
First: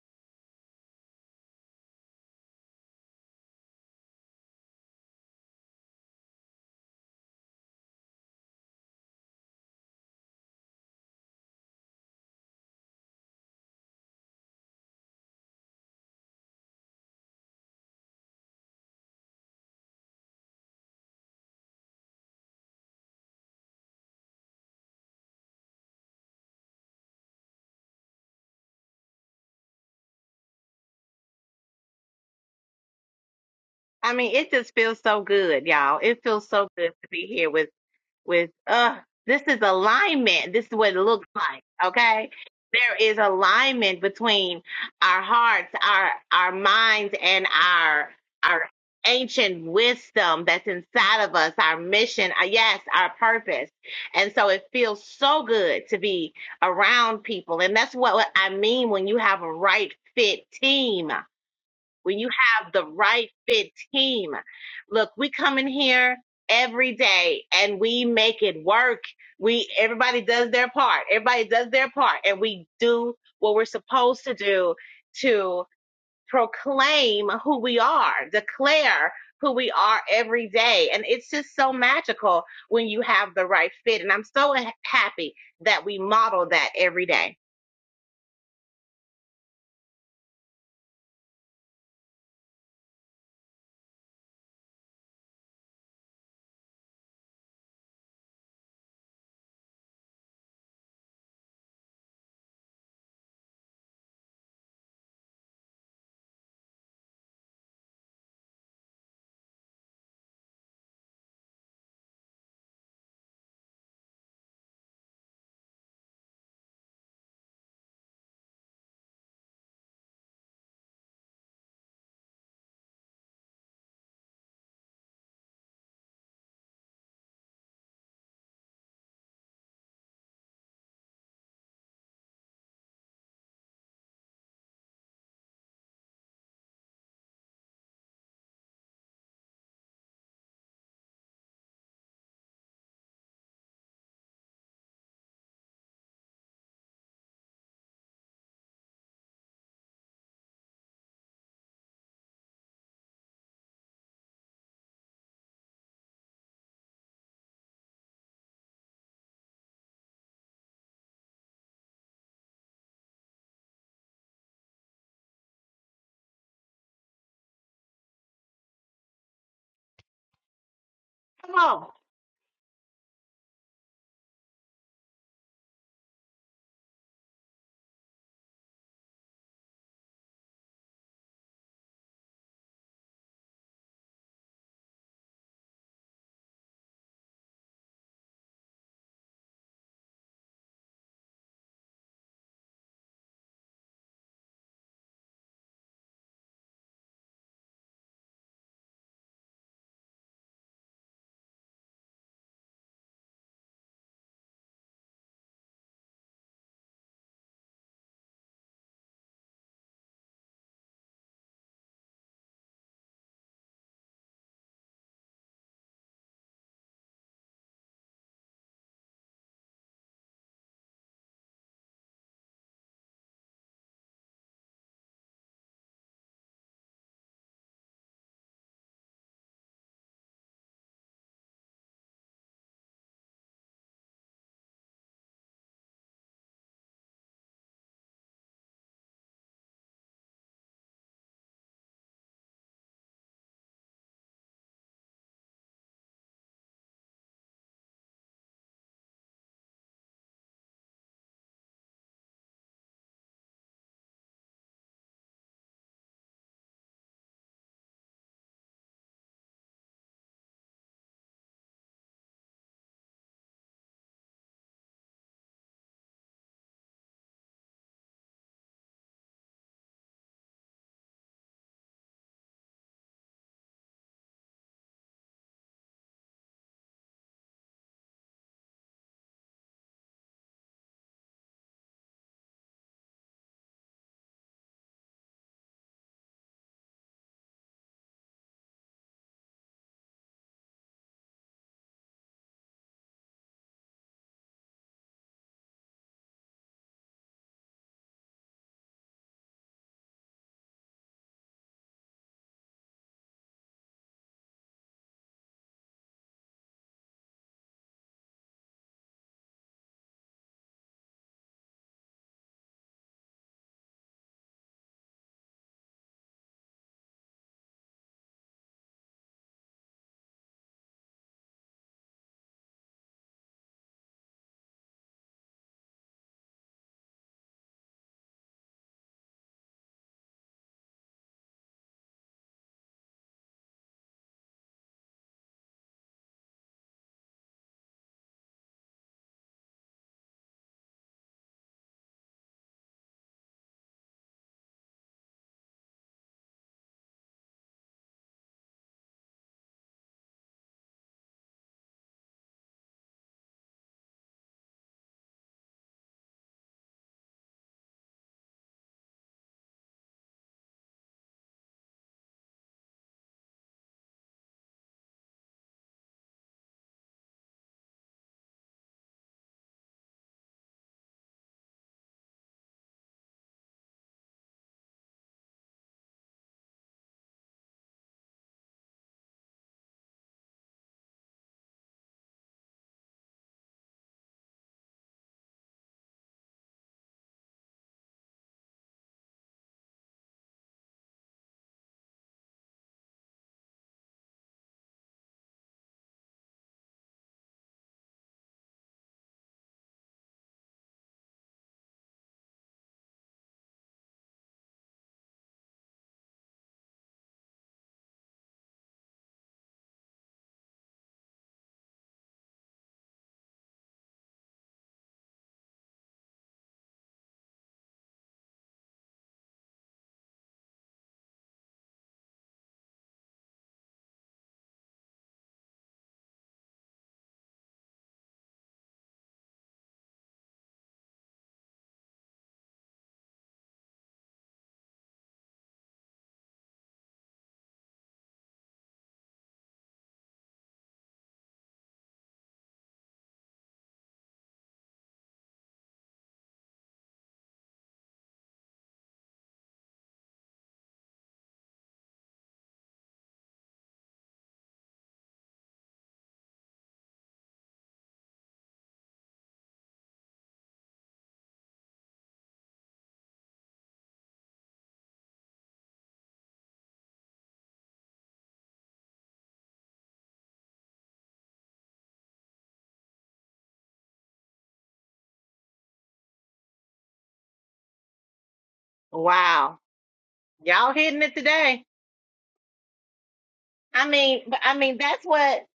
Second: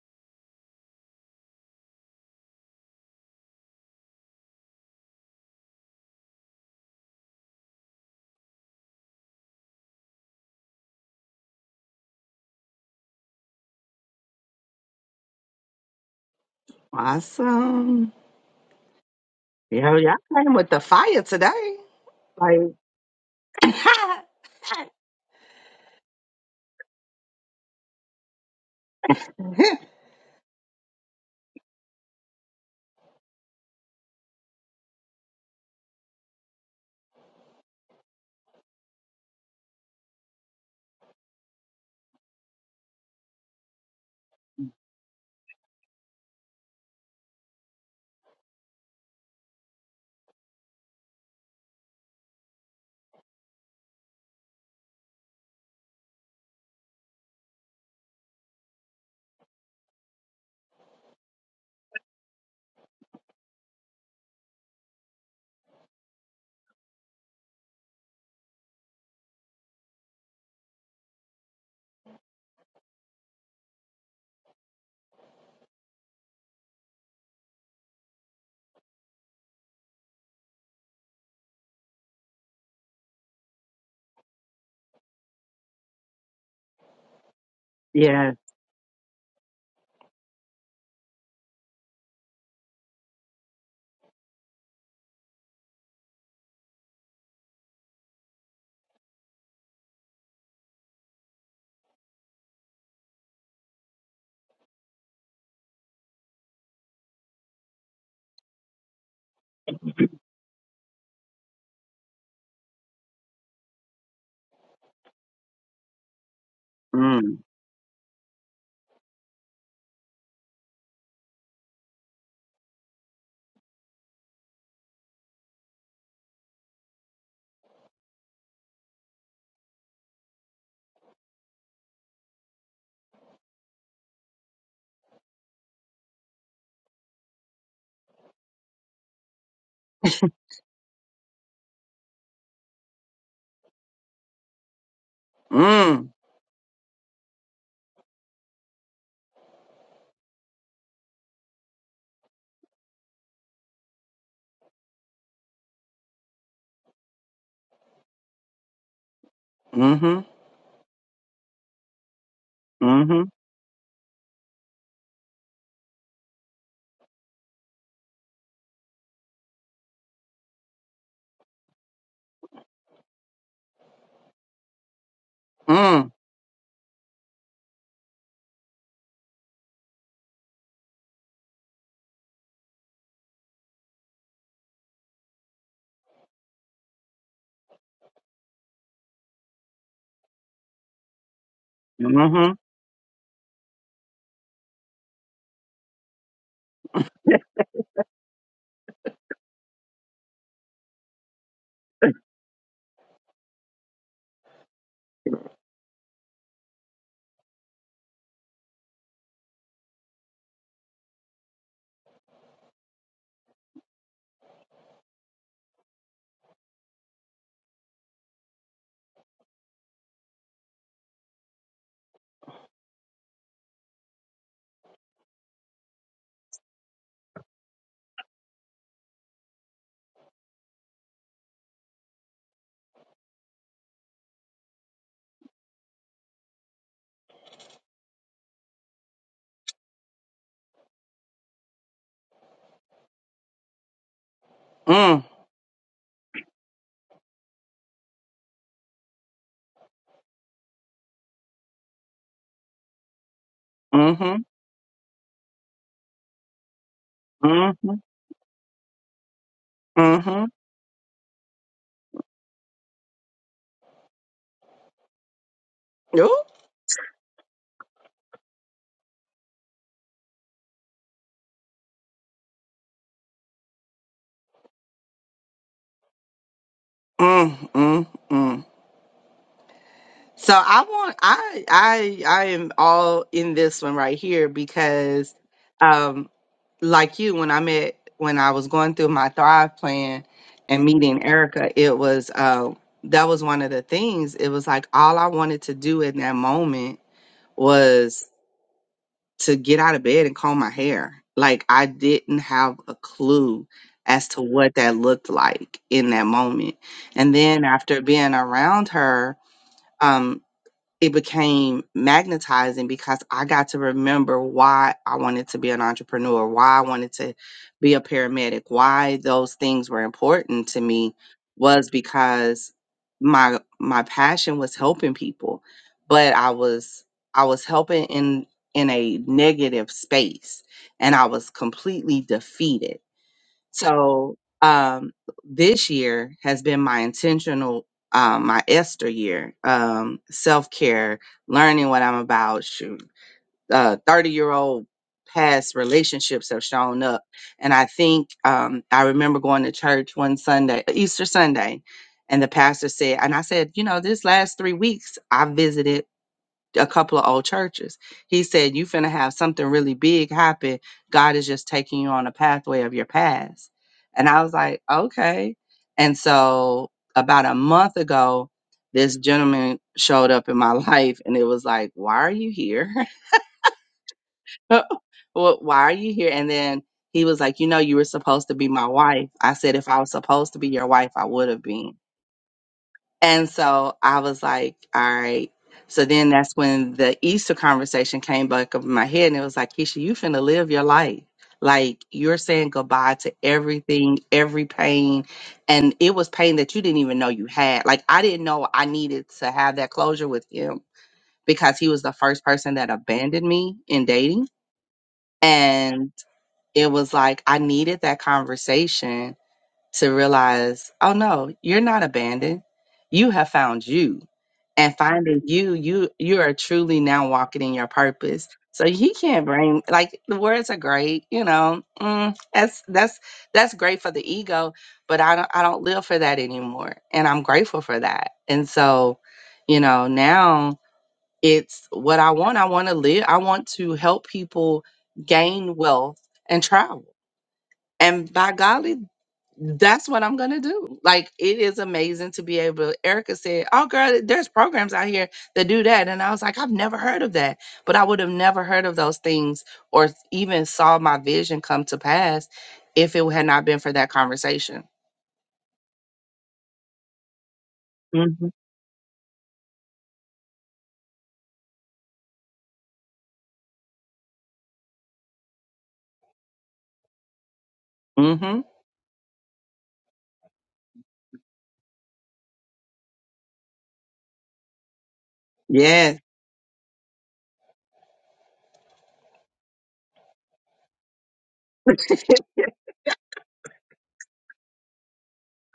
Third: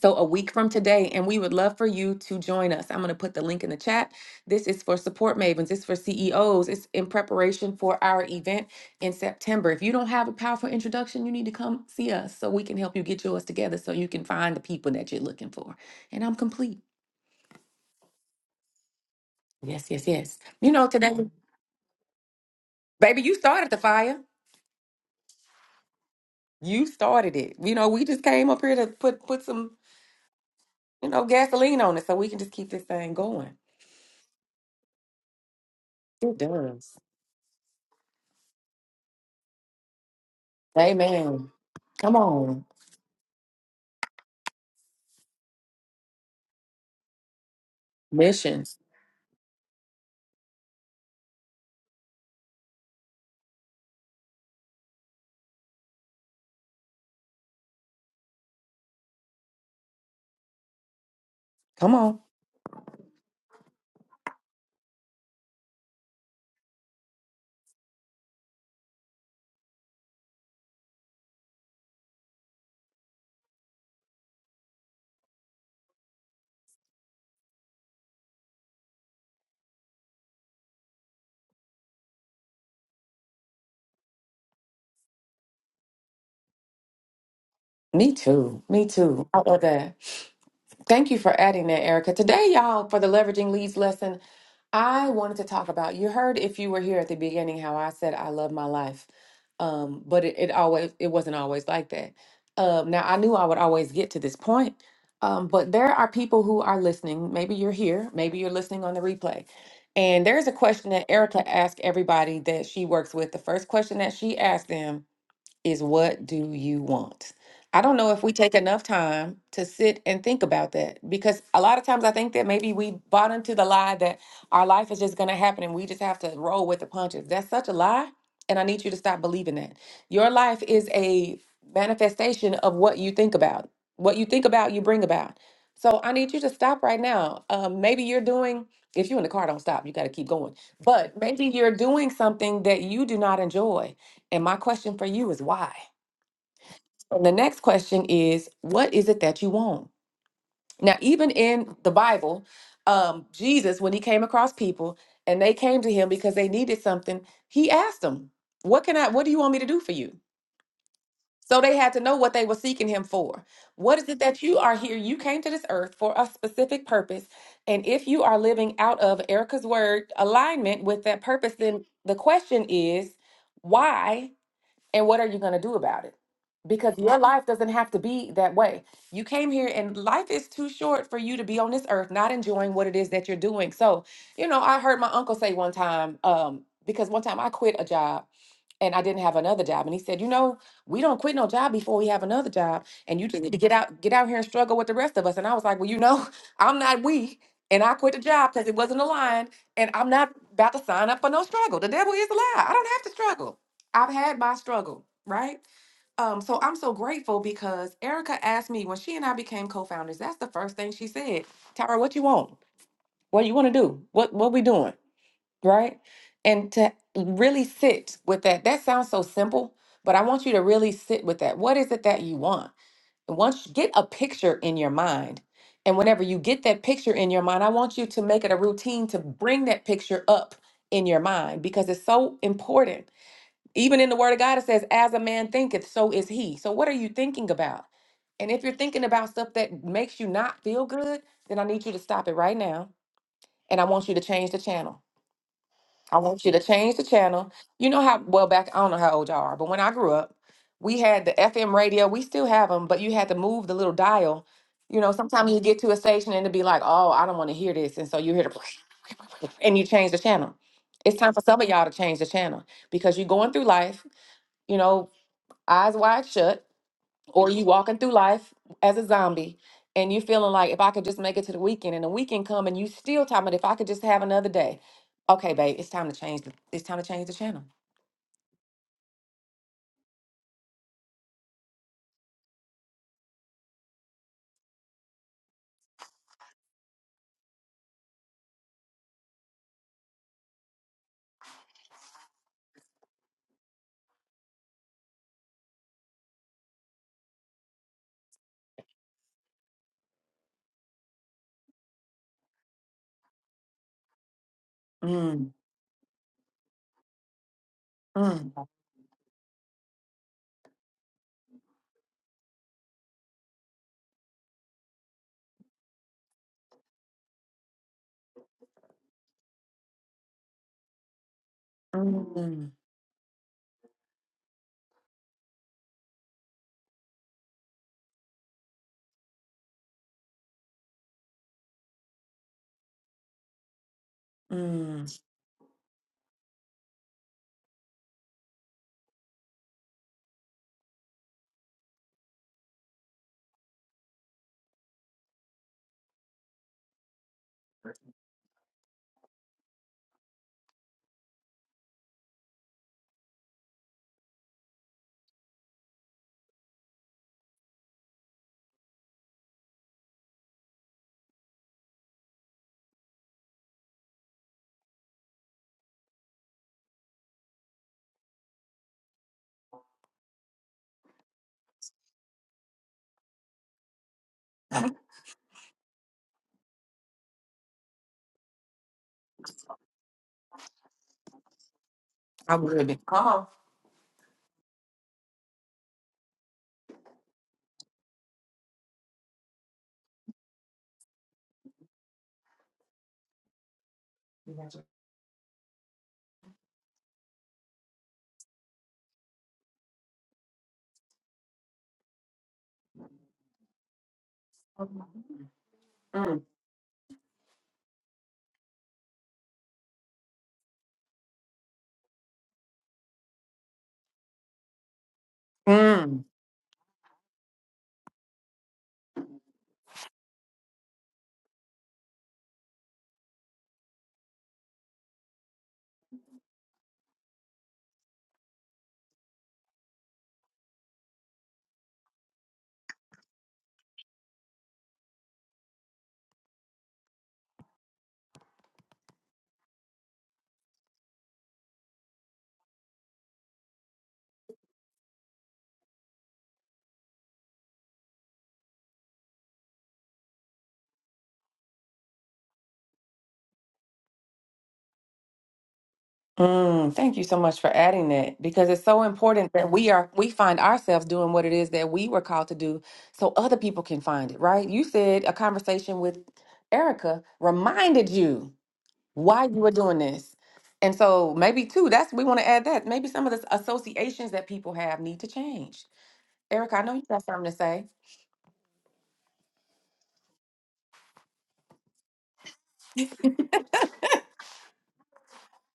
Speaker 1: So, a week from today, and we would love for you to join us. I'm going to put the link in the chat. This is for support mavens, it's for CEOs, it's in preparation for our event in September. If you don't have a powerful introduction, you need to come see us so we can help you get yours together so you can find the people that you're looking for. And I'm complete.
Speaker 2: Awesome.
Speaker 1: Yes,
Speaker 2: Yo,
Speaker 1: yes,
Speaker 2: y'all
Speaker 1: yes.
Speaker 2: came with
Speaker 1: You
Speaker 2: the
Speaker 1: know, today,
Speaker 2: fire
Speaker 1: Mhm.
Speaker 2: today. Like,
Speaker 1: baby, you started the fire.
Speaker 2: *laughs*
Speaker 1: You started it. You know, we just came up here to put put some, you know, gasoline on it so we can just keep this thing going.
Speaker 3: I mean, it just feels so good, y'all. It
Speaker 1: It
Speaker 3: feels so good
Speaker 1: does.
Speaker 3: to be here with with uh this is alignment. This is what it looks
Speaker 1: Amen.
Speaker 3: like,
Speaker 1: Come
Speaker 3: okay?
Speaker 1: on.
Speaker 3: There is alignment between our hearts, our our minds and our our
Speaker 1: Missions.
Speaker 3: ancient wisdom that's inside of us, our mission, uh, yes, our purpose. And so it feels so good to be around people. And that's what, what I mean when you have a right fit team
Speaker 1: Come
Speaker 3: when
Speaker 1: on.
Speaker 3: you have the right fit team. Look, we come in here every day and we make it work. We everybody does their part. Everybody does their part and we do what we're supposed to do to proclaim who we are, declare who we are every day. And it's just so magical when you have the right fit. And I'm so ha- happy that we model that every day.
Speaker 1: Me
Speaker 2: yeah.
Speaker 1: too. Me too. I love that. Thank you for adding that, Erica. Today, y'all, for the leveraging leads lesson, I wanted to talk about. You heard if you were here at the beginning how I said I love my life, um, but it, it always it wasn't always like that. Um, now I knew I would always get to this point, um, but there are people who are listening. Maybe you're here. Maybe you're listening on the replay. And there's a question that Erica asked everybody that she works with. The first question that she asked them is what do you want?
Speaker 2: Mm.
Speaker 1: I don't know if we take enough time to sit and think about that because a lot of times I think that maybe we bought into the lie that our life is just going to happen and we just have to roll with the punches. That's such a lie. And I need you to stop believing that. Your life is a manifestation of what you think about. What you think about, you bring about. So I need you to stop right now. Um, maybe you're doing, if you're in the car, don't stop. You got to keep going. But maybe you're doing something that you do not enjoy and my question for you is why?
Speaker 2: Mm.
Speaker 1: And the next question is, what is it that you want? Now, even in the Bible, um, Jesus, when he came across people and they came to him because they needed something, he asked them, What can I, what do you want me to do for
Speaker 2: Mm-hmm.
Speaker 1: you? So they had to know what they were seeking him
Speaker 2: Mm-hmm.
Speaker 1: for. What is it that you are here? You came to this earth for a specific purpose. And if you are living out of Erica's word alignment with that
Speaker 3: Come
Speaker 1: purpose, then
Speaker 3: on.
Speaker 1: the question is, why And what are you going to do about
Speaker 2: Mm.
Speaker 1: it? Because your life doesn't have to be that way. You came here and life is too short for you to be on this earth not enjoying what it is that you're doing. So, you know, I heard my uncle say one time, um, because one time I quit a job and I didn't have another job. And he said, you know, we don't quit no job before we have another
Speaker 2: Mm-hmm.
Speaker 1: job. And you just need to get out, get out here and struggle with the rest of us. And I was like, well, you know, *laughs* I'm not we. And I quit the job because it wasn't aligned. And I'm not about to sign up for no struggle. The devil is a lie. I don't have to struggle. I've had my struggle, right? Um, so I'm so grateful because Erica asked me when she and I became co-founders, that's the first thing she said. Tara, what you want? What you want to do? What what we doing? right? And to really sit with that. That sounds so simple, but I want you to really sit with that. What is it that you want? And once you get a picture in your mind, and whenever you get that picture in your mind, I want you to make it a routine to bring that picture up in your mind because it's so important. Even in the Word of God, it says, As a man thinketh, so is he. So, what are you thinking about? And if you're thinking about stuff that makes you not feel good, then I need you to stop it right now. And I want you to change the channel.
Speaker 2: Mm.
Speaker 1: I want you to change the channel. You know how well back I don't know how old y'all are, but when I grew up, we had the FM radio. We still have them, but you had to move the little
Speaker 2: Mm-hmm.
Speaker 1: dial. You know, sometimes you get to a station and it'd be like, "Oh, I don't want to hear
Speaker 2: Mm-hmm.
Speaker 1: this," and so you hear the *laughs* and you change the
Speaker 2: Mm-hmm.
Speaker 1: channel. It's time for some of y'all to change the channel because you're going through life, you know, eyes wide
Speaker 2: Ooh.
Speaker 1: shut, or you walking through life as a zombie, and you feeling like if I could just make it to the weekend, and the weekend come, and you still talking about if I could just have another day. Okay, babe, it's time to change. The, it's time to change the channel
Speaker 2: Mm. Mm. Mm. So I want I I I am all in this one right here because um like you when I met when I was going through my Thrive plan and meeting Erica, it was uh that was one of the things. It was like all I wanted to do in that moment to get out of bed and comb my hair. Like I didn't have a clue as to what that looked
Speaker 1: Mm,
Speaker 2: like in that moment. And then after being
Speaker 1: mm,
Speaker 2: around her, um, it became magnetizing because I got to remember why I wanted to be an entrepreneur, why I wanted to be a paramedic, why those things were important to me was
Speaker 1: mm,
Speaker 2: because my my passion was helping people, but I was I was helping in in a negative space and I was completely defeated so um,
Speaker 1: mm.
Speaker 2: this year has been my intentional, um, my Esther year, um, self care, learning what I'm about. Shoot, uh, thirty year old past relationships have shown up, and I think um, I remember going to church one Sunday, Easter Sunday, and the pastor said, and I said, you know, this last three weeks I visited a couple of old churches. He said, You finna have something really big happen. God is just taking you on a pathway of your past. And I was like, Okay. And so about a month ago, this gentleman showed up in my *laughs* life and it was like, Why are you here? *laughs* Well, Why are you here? And then he was like, You know, you were supposed to be my wife. I said, If I was supposed to be your wife, I would have been.
Speaker 1: I would have been called.
Speaker 2: And so I was like, all right. So then that's when the Easter conversation came back up in my head and it was like, Keisha, you finna live your life. Like you're saying goodbye to everything, every
Speaker 1: Mm,
Speaker 2: pain. And it was pain that you didn't even know you had. Like I didn't know I needed to have that closure with him because he was the first person that abandoned me in dating. And it was like I needed that conversation to realize, oh no, you're not abandoned. You have found you. And finding you, you
Speaker 1: mm,
Speaker 2: you are truly now walking in your purpose. So he can't blame like the words are great, you know. Mm, that's that's that's great for the ego, but I don't I don't live for that anymore. And I'm grateful for that. And so, you know, now it's what I want. I want to live. I want to help people gain wealth and travel and by golly, that's what I'm gonna do. Like it is amazing to be able. Erica said, "Oh, girl, there's programs out here that do that," and I was like, "I've never heard of that," but I would have never heard of those things or even saw my vision come to pass if it had not been for that conversation.
Speaker 1: mm. Thank you so much for adding that
Speaker 2: Mm-hmm.
Speaker 1: because it's so important that we are we find ourselves doing what it is that we were called to do so other people can find it, right? You said a conversation with Erica reminded you
Speaker 2: Mm-hmm.
Speaker 1: why you were doing this. And so maybe too, that's we want to add that. Maybe some of the associations that people have need to change.
Speaker 2: Yes.
Speaker 1: Erica, I know you got something to say.
Speaker 3: Wow. Y'all hitting it today.
Speaker 2: *laughs*
Speaker 3: I mean, but I mean, that's what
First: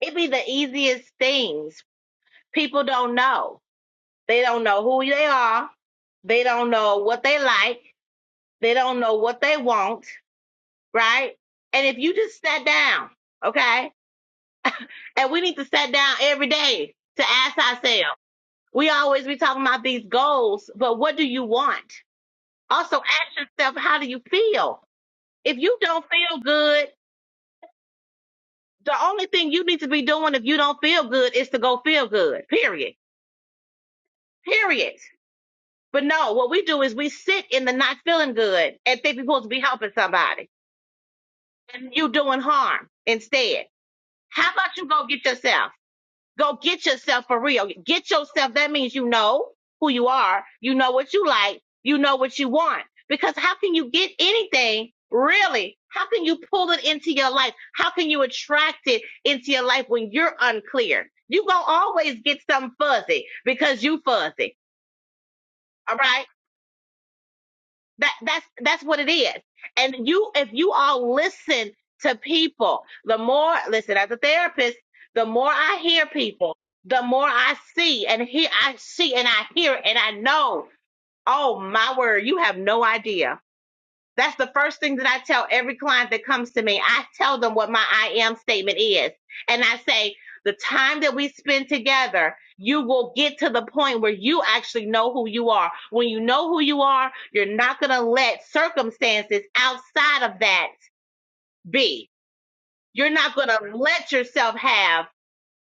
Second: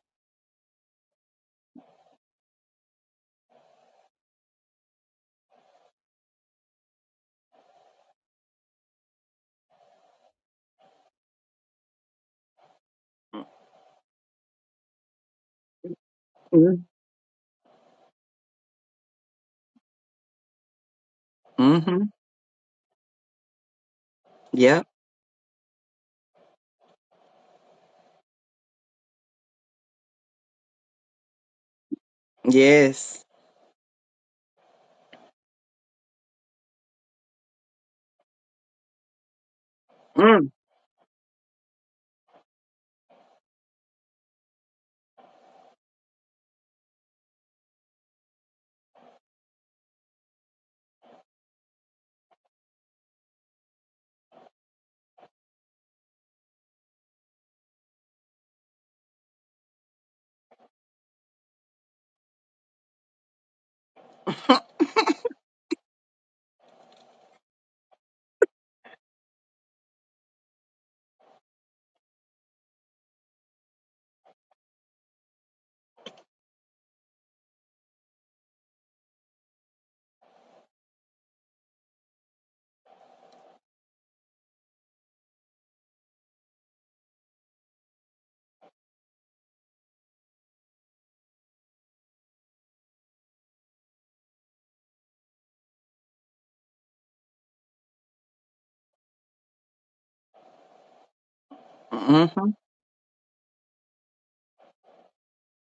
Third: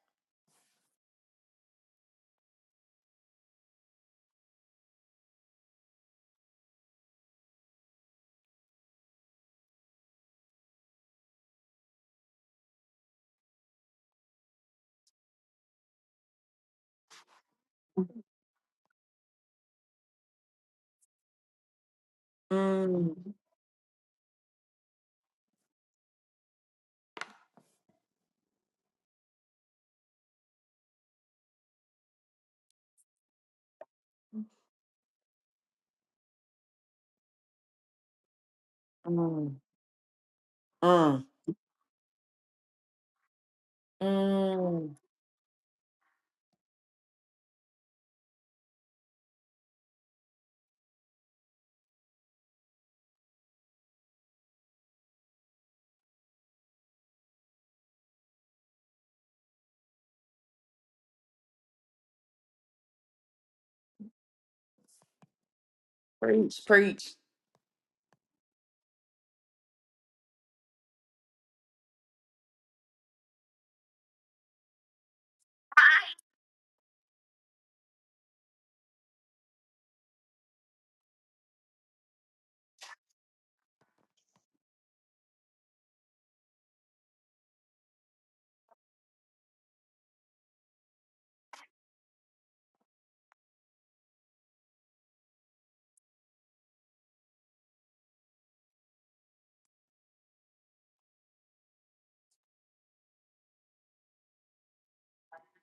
Speaker 3: it be the easiest things. People don't know. They don't know who they are. They don't know what they like. They don't know what they want, right? And if you just sat down, okay? And we need to sit down every day to ask ourselves. We always be talking about these goals, but what do you want?
Speaker 2: mm-hmm.
Speaker 3: Also
Speaker 1: Mm,
Speaker 3: ask yourself, how do you feel?
Speaker 2: Yep.
Speaker 3: If you don't feel good, the only thing you need to be doing if you don't feel good is to go feel good, period
Speaker 2: Yes.
Speaker 3: Period. But no, what we do is we sit in the not feeling good and think we're
Speaker 1: mm.
Speaker 3: supposed to be helping somebody.
Speaker 2: Mm.
Speaker 1: Mm.
Speaker 3: And you doing harm instead. How about you
Speaker 1: Mm.
Speaker 3: go get yourself? Go get yourself for real. Get yourself. That means you know who you are. You know what you like. You know what you want. Because how can you get anything really? How can you pull it into your life? How can you attract it into your life when you're unclear? You gonna always get something fuzzy because you fuzzy.
Speaker 2: *laughs*
Speaker 3: All right.
Speaker 1: Preach, preach.
Speaker 3: That that's that's what it is. And you if you all listen to people, the more listen as a therapist, the more I hear people, the more I see and hear I see and I hear and I know, oh my word, you have no idea that's the first thing that I tell every client that comes to me. I tell them what my I am statement is. And I say, the time that we spend together, you will get to the point where you actually know who you are. When you know who you are, you're not going to let circumstances outside of that be.
Speaker 2: Mm-hmm.
Speaker 3: You're not going to let yourself have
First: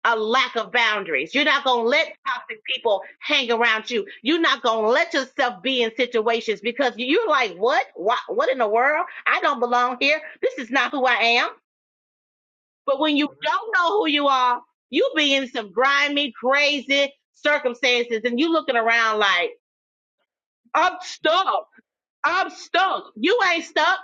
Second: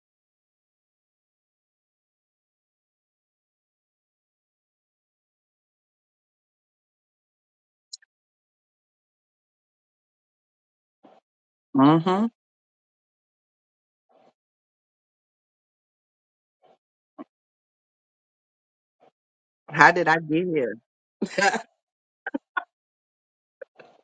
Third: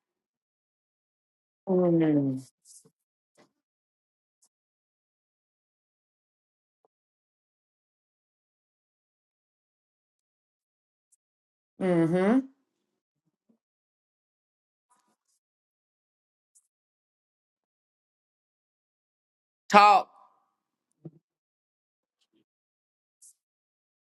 Speaker 3: a lack of boundaries. You're not going to let
Speaker 1: Mm.
Speaker 3: toxic people hang around you. You're not going to let yourself be in situations because you're like, what? what? What in the world? I don't belong here. This is not who I am.
Speaker 2: Mm-hmm.
Speaker 1: Mm-hmm.
Speaker 3: But when you don't know who you are, you be in some grimy, crazy circumstances and you looking around like,
Speaker 2: How did
Speaker 1: Talk.
Speaker 2: I get here?
Speaker 3: I'm stuck. I'm stuck. You ain't stuck.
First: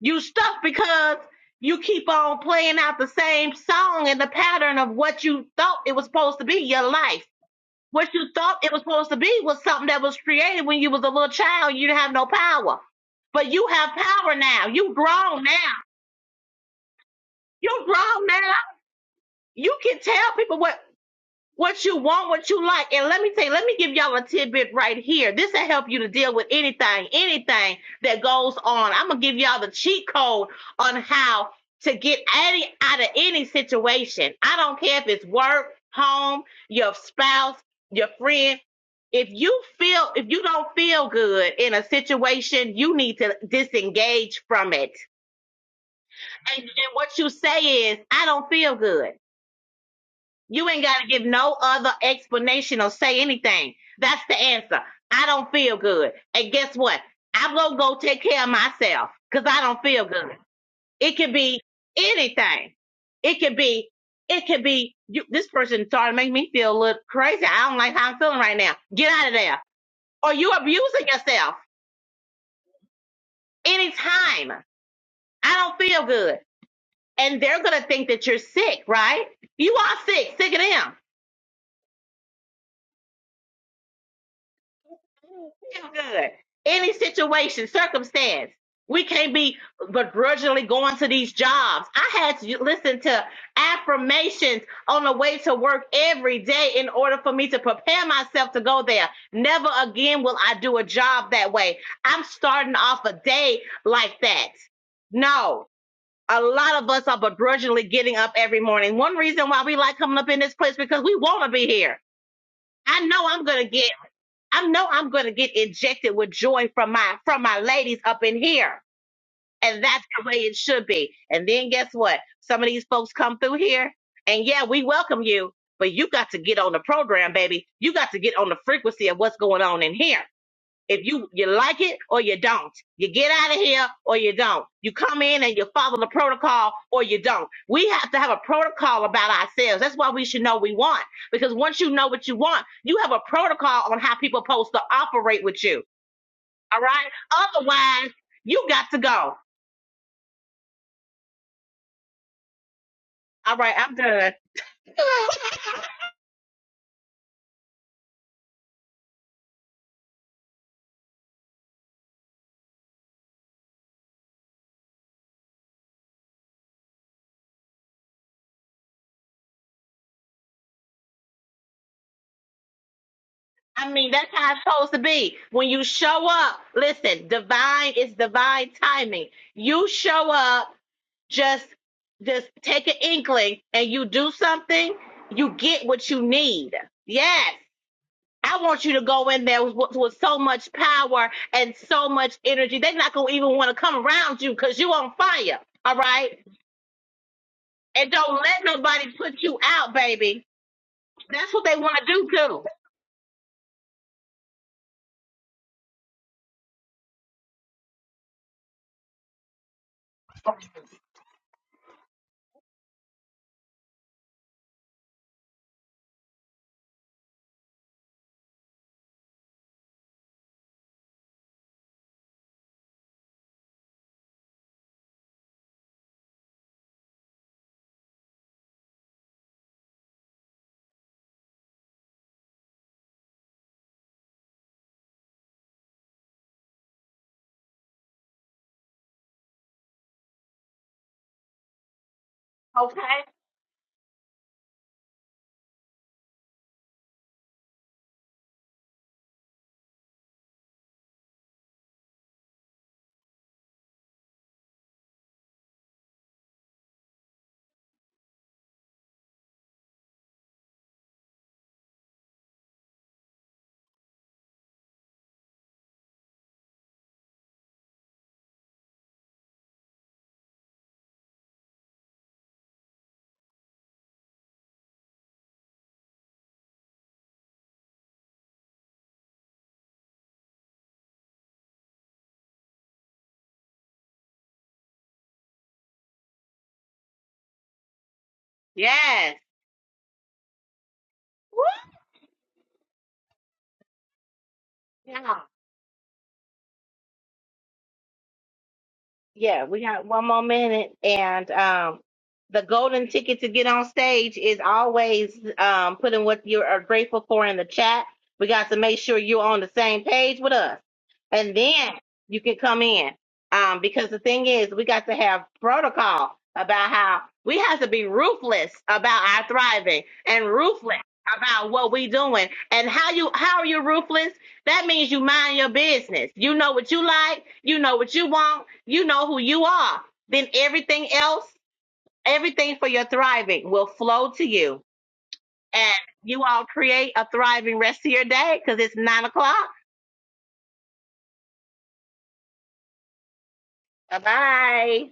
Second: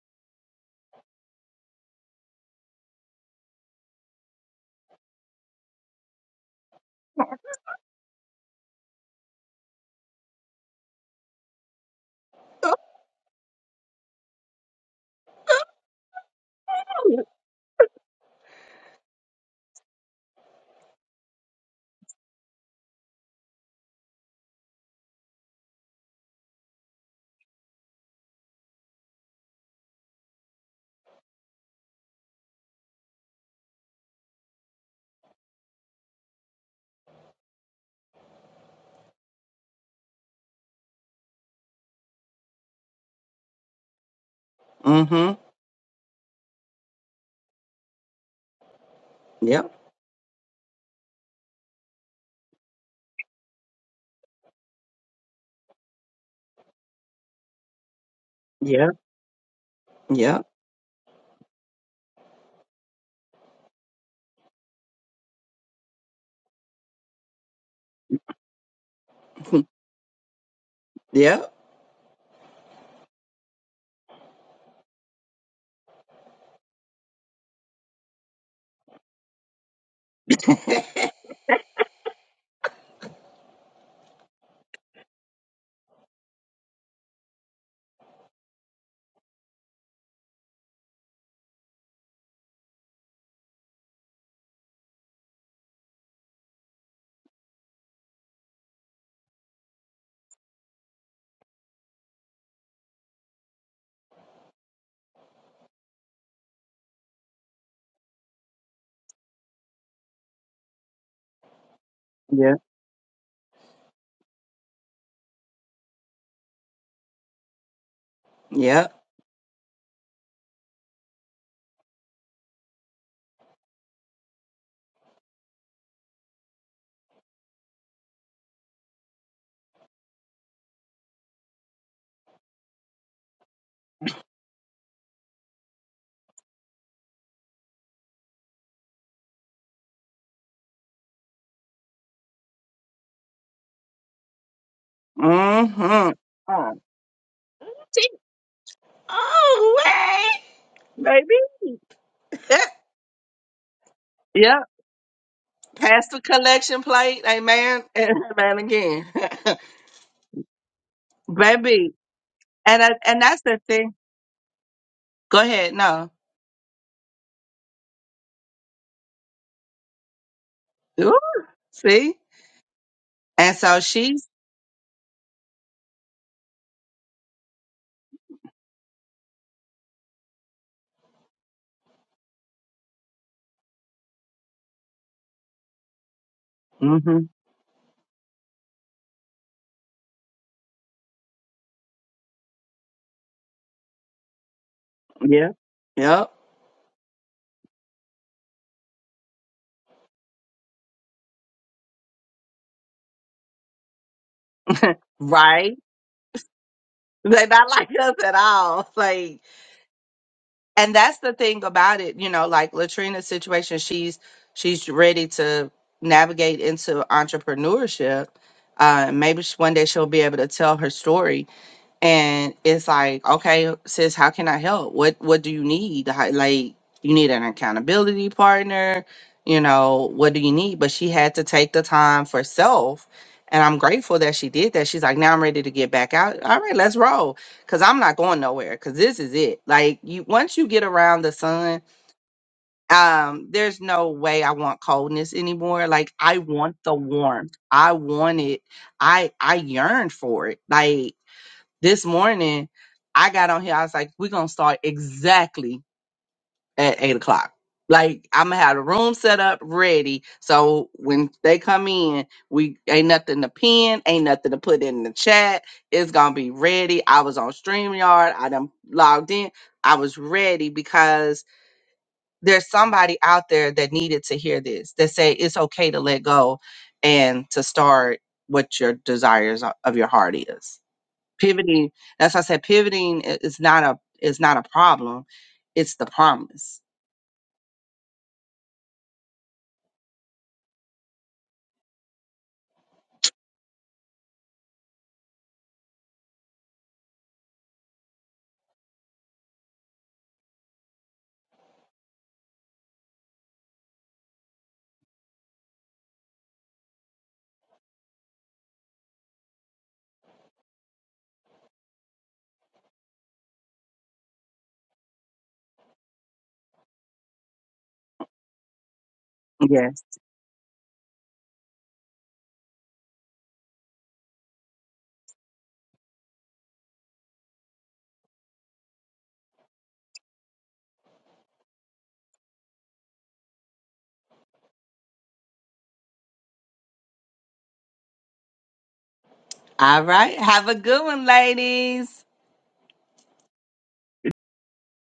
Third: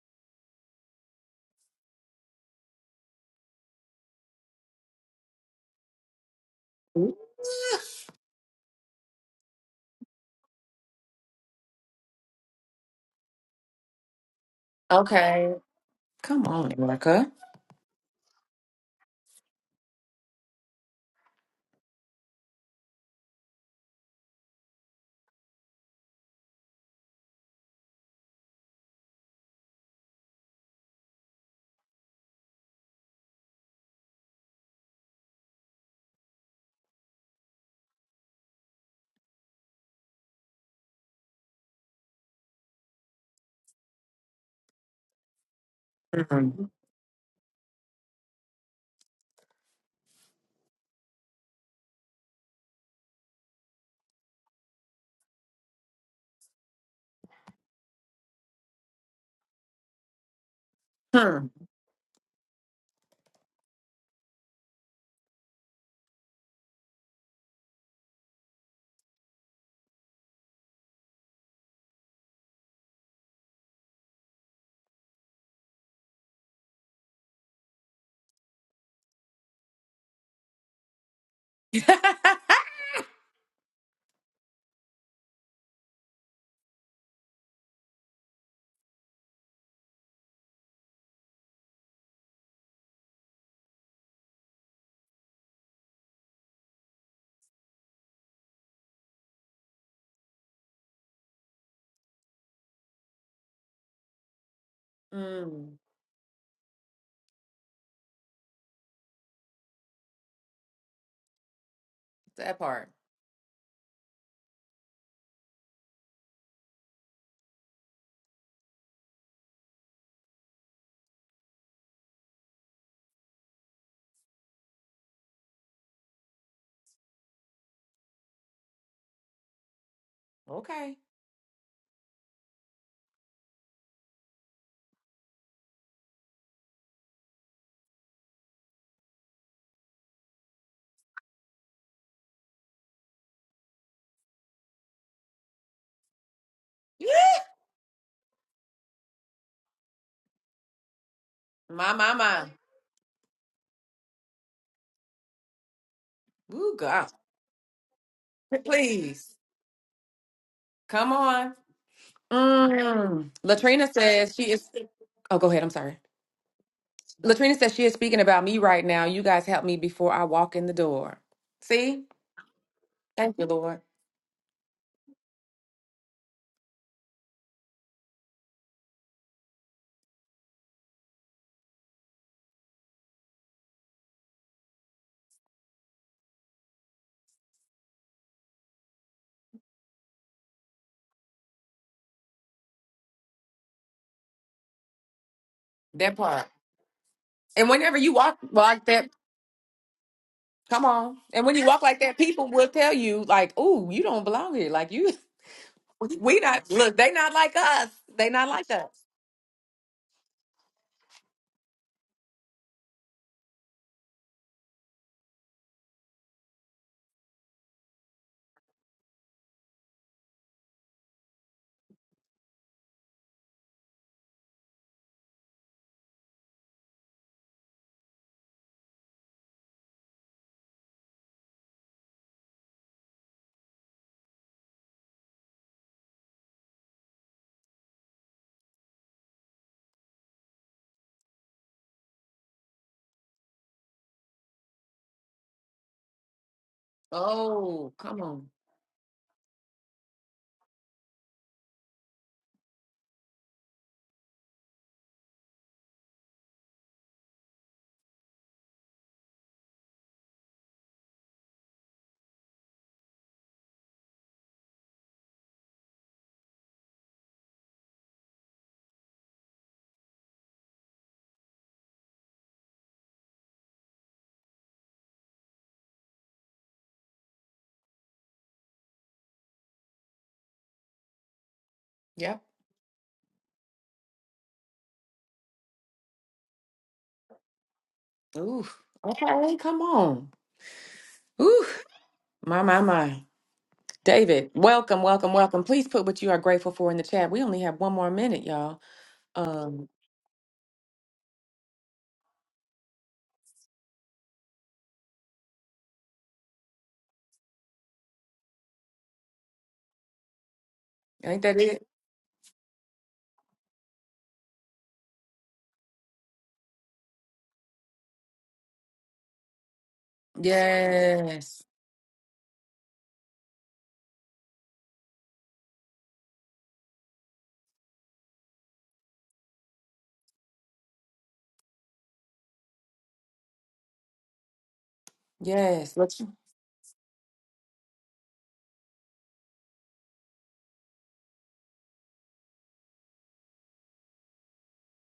Speaker 3: You stuck because you keep on playing out the same song and the pattern of what you thought it was supposed to be your life What you thought it was supposed to be was something that was created when you was a little child. You didn't have no power, but you have power now. You grown
Speaker 1: Okay.
Speaker 3: now.
Speaker 1: Come on, Erica.
Speaker 2: *laughs*
Speaker 3: You grown now. You can tell people what what you want, what you like. And let me tell you, let me give y'all a tidbit right here. This will help you to deal with anything, anything that goes on. I'm gonna give y'all the cheat code on how to get any out of any situation. I don't care if it's work, home, your spouse, your friend. If you feel if you don't feel good in a situation, you need to disengage from it.
Speaker 2: mm-hmm.
Speaker 3: And, and
Speaker 1: Mm.
Speaker 3: what you say is, I don't feel good.
Speaker 2: Yep.
Speaker 3: You ain't got to give no other explanation or say anything. That's the answer. I don't feel good. And guess what? I'm going to go take care of
Speaker 2: Yep.
Speaker 3: myself because I don't feel
Speaker 2: Yep.
Speaker 3: good. It could
Speaker 1: Hmm.
Speaker 3: be anything. It could be, it could be, you, this person started to make me feel a little crazy. I don't like how I'm feeling right now. Get out of there.
Speaker 2: *laughs*
Speaker 3: Or you abusing
Speaker 2: Yeah,
Speaker 3: yourself anytime. I don't feel good. And they're going to think that you're sick, right? You are sick, sick of them
Speaker 1: *laughs*
Speaker 3: feel good. Any situation, circumstance, we can't be begrudgingly going to these jobs. I had to listen to affirmations on the way to work every day in order for me to prepare myself to go there. Never again will I do a job that way. I'm starting off a day like that. No.
Speaker 1: mm.
Speaker 3: A lot of us are begrudgingly getting up every morning. One reason why we like coming up in this place because we want to be here.
Speaker 2: Yeah.
Speaker 1: That part.
Speaker 3: I know I'm gonna get. I know I'm gonna get injected with joy from my from my ladies up in here.
Speaker 2: yeah.
Speaker 3: And that's the way it should be. And then guess what? Some of these folks come through here and yeah, we welcome you, but you got to get on the program, baby. You got to get on the frequency of what's going on in here.
Speaker 1: Okay.
Speaker 3: If you you like it or you don't, you get out of here or you don't. You come in and you follow the protocol or you don't. We have to have a protocol about ourselves. That's why we should know we want. Because once you know what you want, you have a protocol on how people supposed to operate with you.
Speaker 2: Mm-hmm. Uh,
Speaker 3: All right.
Speaker 2: she,
Speaker 3: Otherwise, you got to go.
Speaker 2: oh, way, baby.
Speaker 1: My, my, my.
Speaker 2: Yeah,
Speaker 3: All right, I'm done.
Speaker 2: yeah.
Speaker 3: *laughs*
Speaker 2: Pass the
Speaker 1: Ooh,
Speaker 2: collection
Speaker 1: God.
Speaker 2: plate. Amen. And amen again.
Speaker 1: Please.
Speaker 2: *laughs*
Speaker 1: Come on.
Speaker 2: baby. And I, and
Speaker 1: Mm.
Speaker 2: that's the
Speaker 1: Latrina
Speaker 2: thing.
Speaker 1: says she is. Oh,
Speaker 2: Go
Speaker 1: go ahead. I'm
Speaker 2: ahead.
Speaker 1: sorry.
Speaker 2: No.
Speaker 1: Latrina says she is speaking about me right now. You guys help me before I walk in the
Speaker 2: Ooh,
Speaker 1: door. See?
Speaker 2: see?
Speaker 1: Thank you,
Speaker 2: And so
Speaker 1: Lord.
Speaker 3: I mean, that's
Speaker 2: she's,
Speaker 3: how it's supposed to be. When you show up, listen, divine is divine timing. You show up just just take an inkling and you do something, you get what you need.
Speaker 2: mm-hmm.
Speaker 3: Yes. I want you to go in there with, with so much power and so much energy. They're not going to even want to come around you because you on
Speaker 2: Yeah.
Speaker 3: fire. All
Speaker 1: That
Speaker 2: Yep.
Speaker 3: right.
Speaker 1: part. And whenever
Speaker 3: And
Speaker 1: you
Speaker 3: don't
Speaker 1: walk
Speaker 3: let
Speaker 1: like that,
Speaker 3: nobody put you out, baby.
Speaker 1: come on. And
Speaker 3: That's
Speaker 1: when
Speaker 3: what
Speaker 1: you
Speaker 3: they
Speaker 1: walk
Speaker 3: want
Speaker 1: like
Speaker 3: to
Speaker 1: that,
Speaker 3: do
Speaker 1: people
Speaker 3: too.
Speaker 1: will tell you, like, "Ooh, you don't belong here. Like you,
Speaker 2: Right.
Speaker 1: *laughs* we not look. They not
Speaker 2: They're
Speaker 1: like
Speaker 2: not like
Speaker 1: us.
Speaker 2: us
Speaker 1: They
Speaker 2: at
Speaker 1: not like
Speaker 2: all.
Speaker 1: us."
Speaker 2: Like, and that's the thing about it you know like latrina's situation she's she's ready to navigate into entrepreneurship uh maybe she, one day she'll be able to tell her story and it's like okay sis how can i help what what do you need How- like you need an accountability partner you know what do you need but she had to take the time for self and i'm grateful that she did that she's like now i'm ready to get back out all right let's roll because i'm not going nowhere because this is it like you once you get around the sun
Speaker 3: Okay.
Speaker 2: um there's no way i want coldness anymore like i want the warmth i
Speaker 1: Oh, come
Speaker 2: want
Speaker 1: on.
Speaker 2: it i i yearn for it like this morning, I got on here. I was like, we're going to start exactly at eight o'clock. Like, I'm going to have the room set up ready. So when they come in, we ain't nothing to pin, ain't nothing to put in the chat. It's going to be ready. I was on StreamYard. I done logged in. I was ready because there's somebody out there that needed to hear this that say it's okay to let go and to start what your desires o- of your heart is pivoting that's why
Speaker 1: Yep.
Speaker 2: i said pivoting i- is not a is not a problem it's the promise
Speaker 1: Ooh.
Speaker 3: Yes.
Speaker 1: Okay. Come on.
Speaker 3: Woo.
Speaker 1: Ooh. My my my. David, welcome, welcome,
Speaker 3: Yeah.
Speaker 1: welcome. Please put what you are grateful for in the chat. We only have one more minute, y'all.
Speaker 3: Yeah, we
Speaker 1: Um,
Speaker 3: got one more minute, and um, the golden ticket to get on stage is always um, putting what you are grateful for in the chat. We got to make sure you're on the same page with us,
Speaker 1: ain't
Speaker 3: and
Speaker 1: that it?
Speaker 3: then you can come in. Um, because the thing is, we got to have protocol about how we have to be ruthless about our
Speaker 2: yes
Speaker 3: thriving and ruthless
Speaker 1: Yes.
Speaker 3: about what we doing and how you how are you ruthless that means you mind your business. You know what you like. You know what you want. You know who you are. Then everything else, everything for your thriving will flow to you. And
Speaker 1: Yes. What you
Speaker 3: you all create a thriving rest of your day because it's nine o'clock.
Speaker 2: all right have a good one ladies
Speaker 3: Bye bye.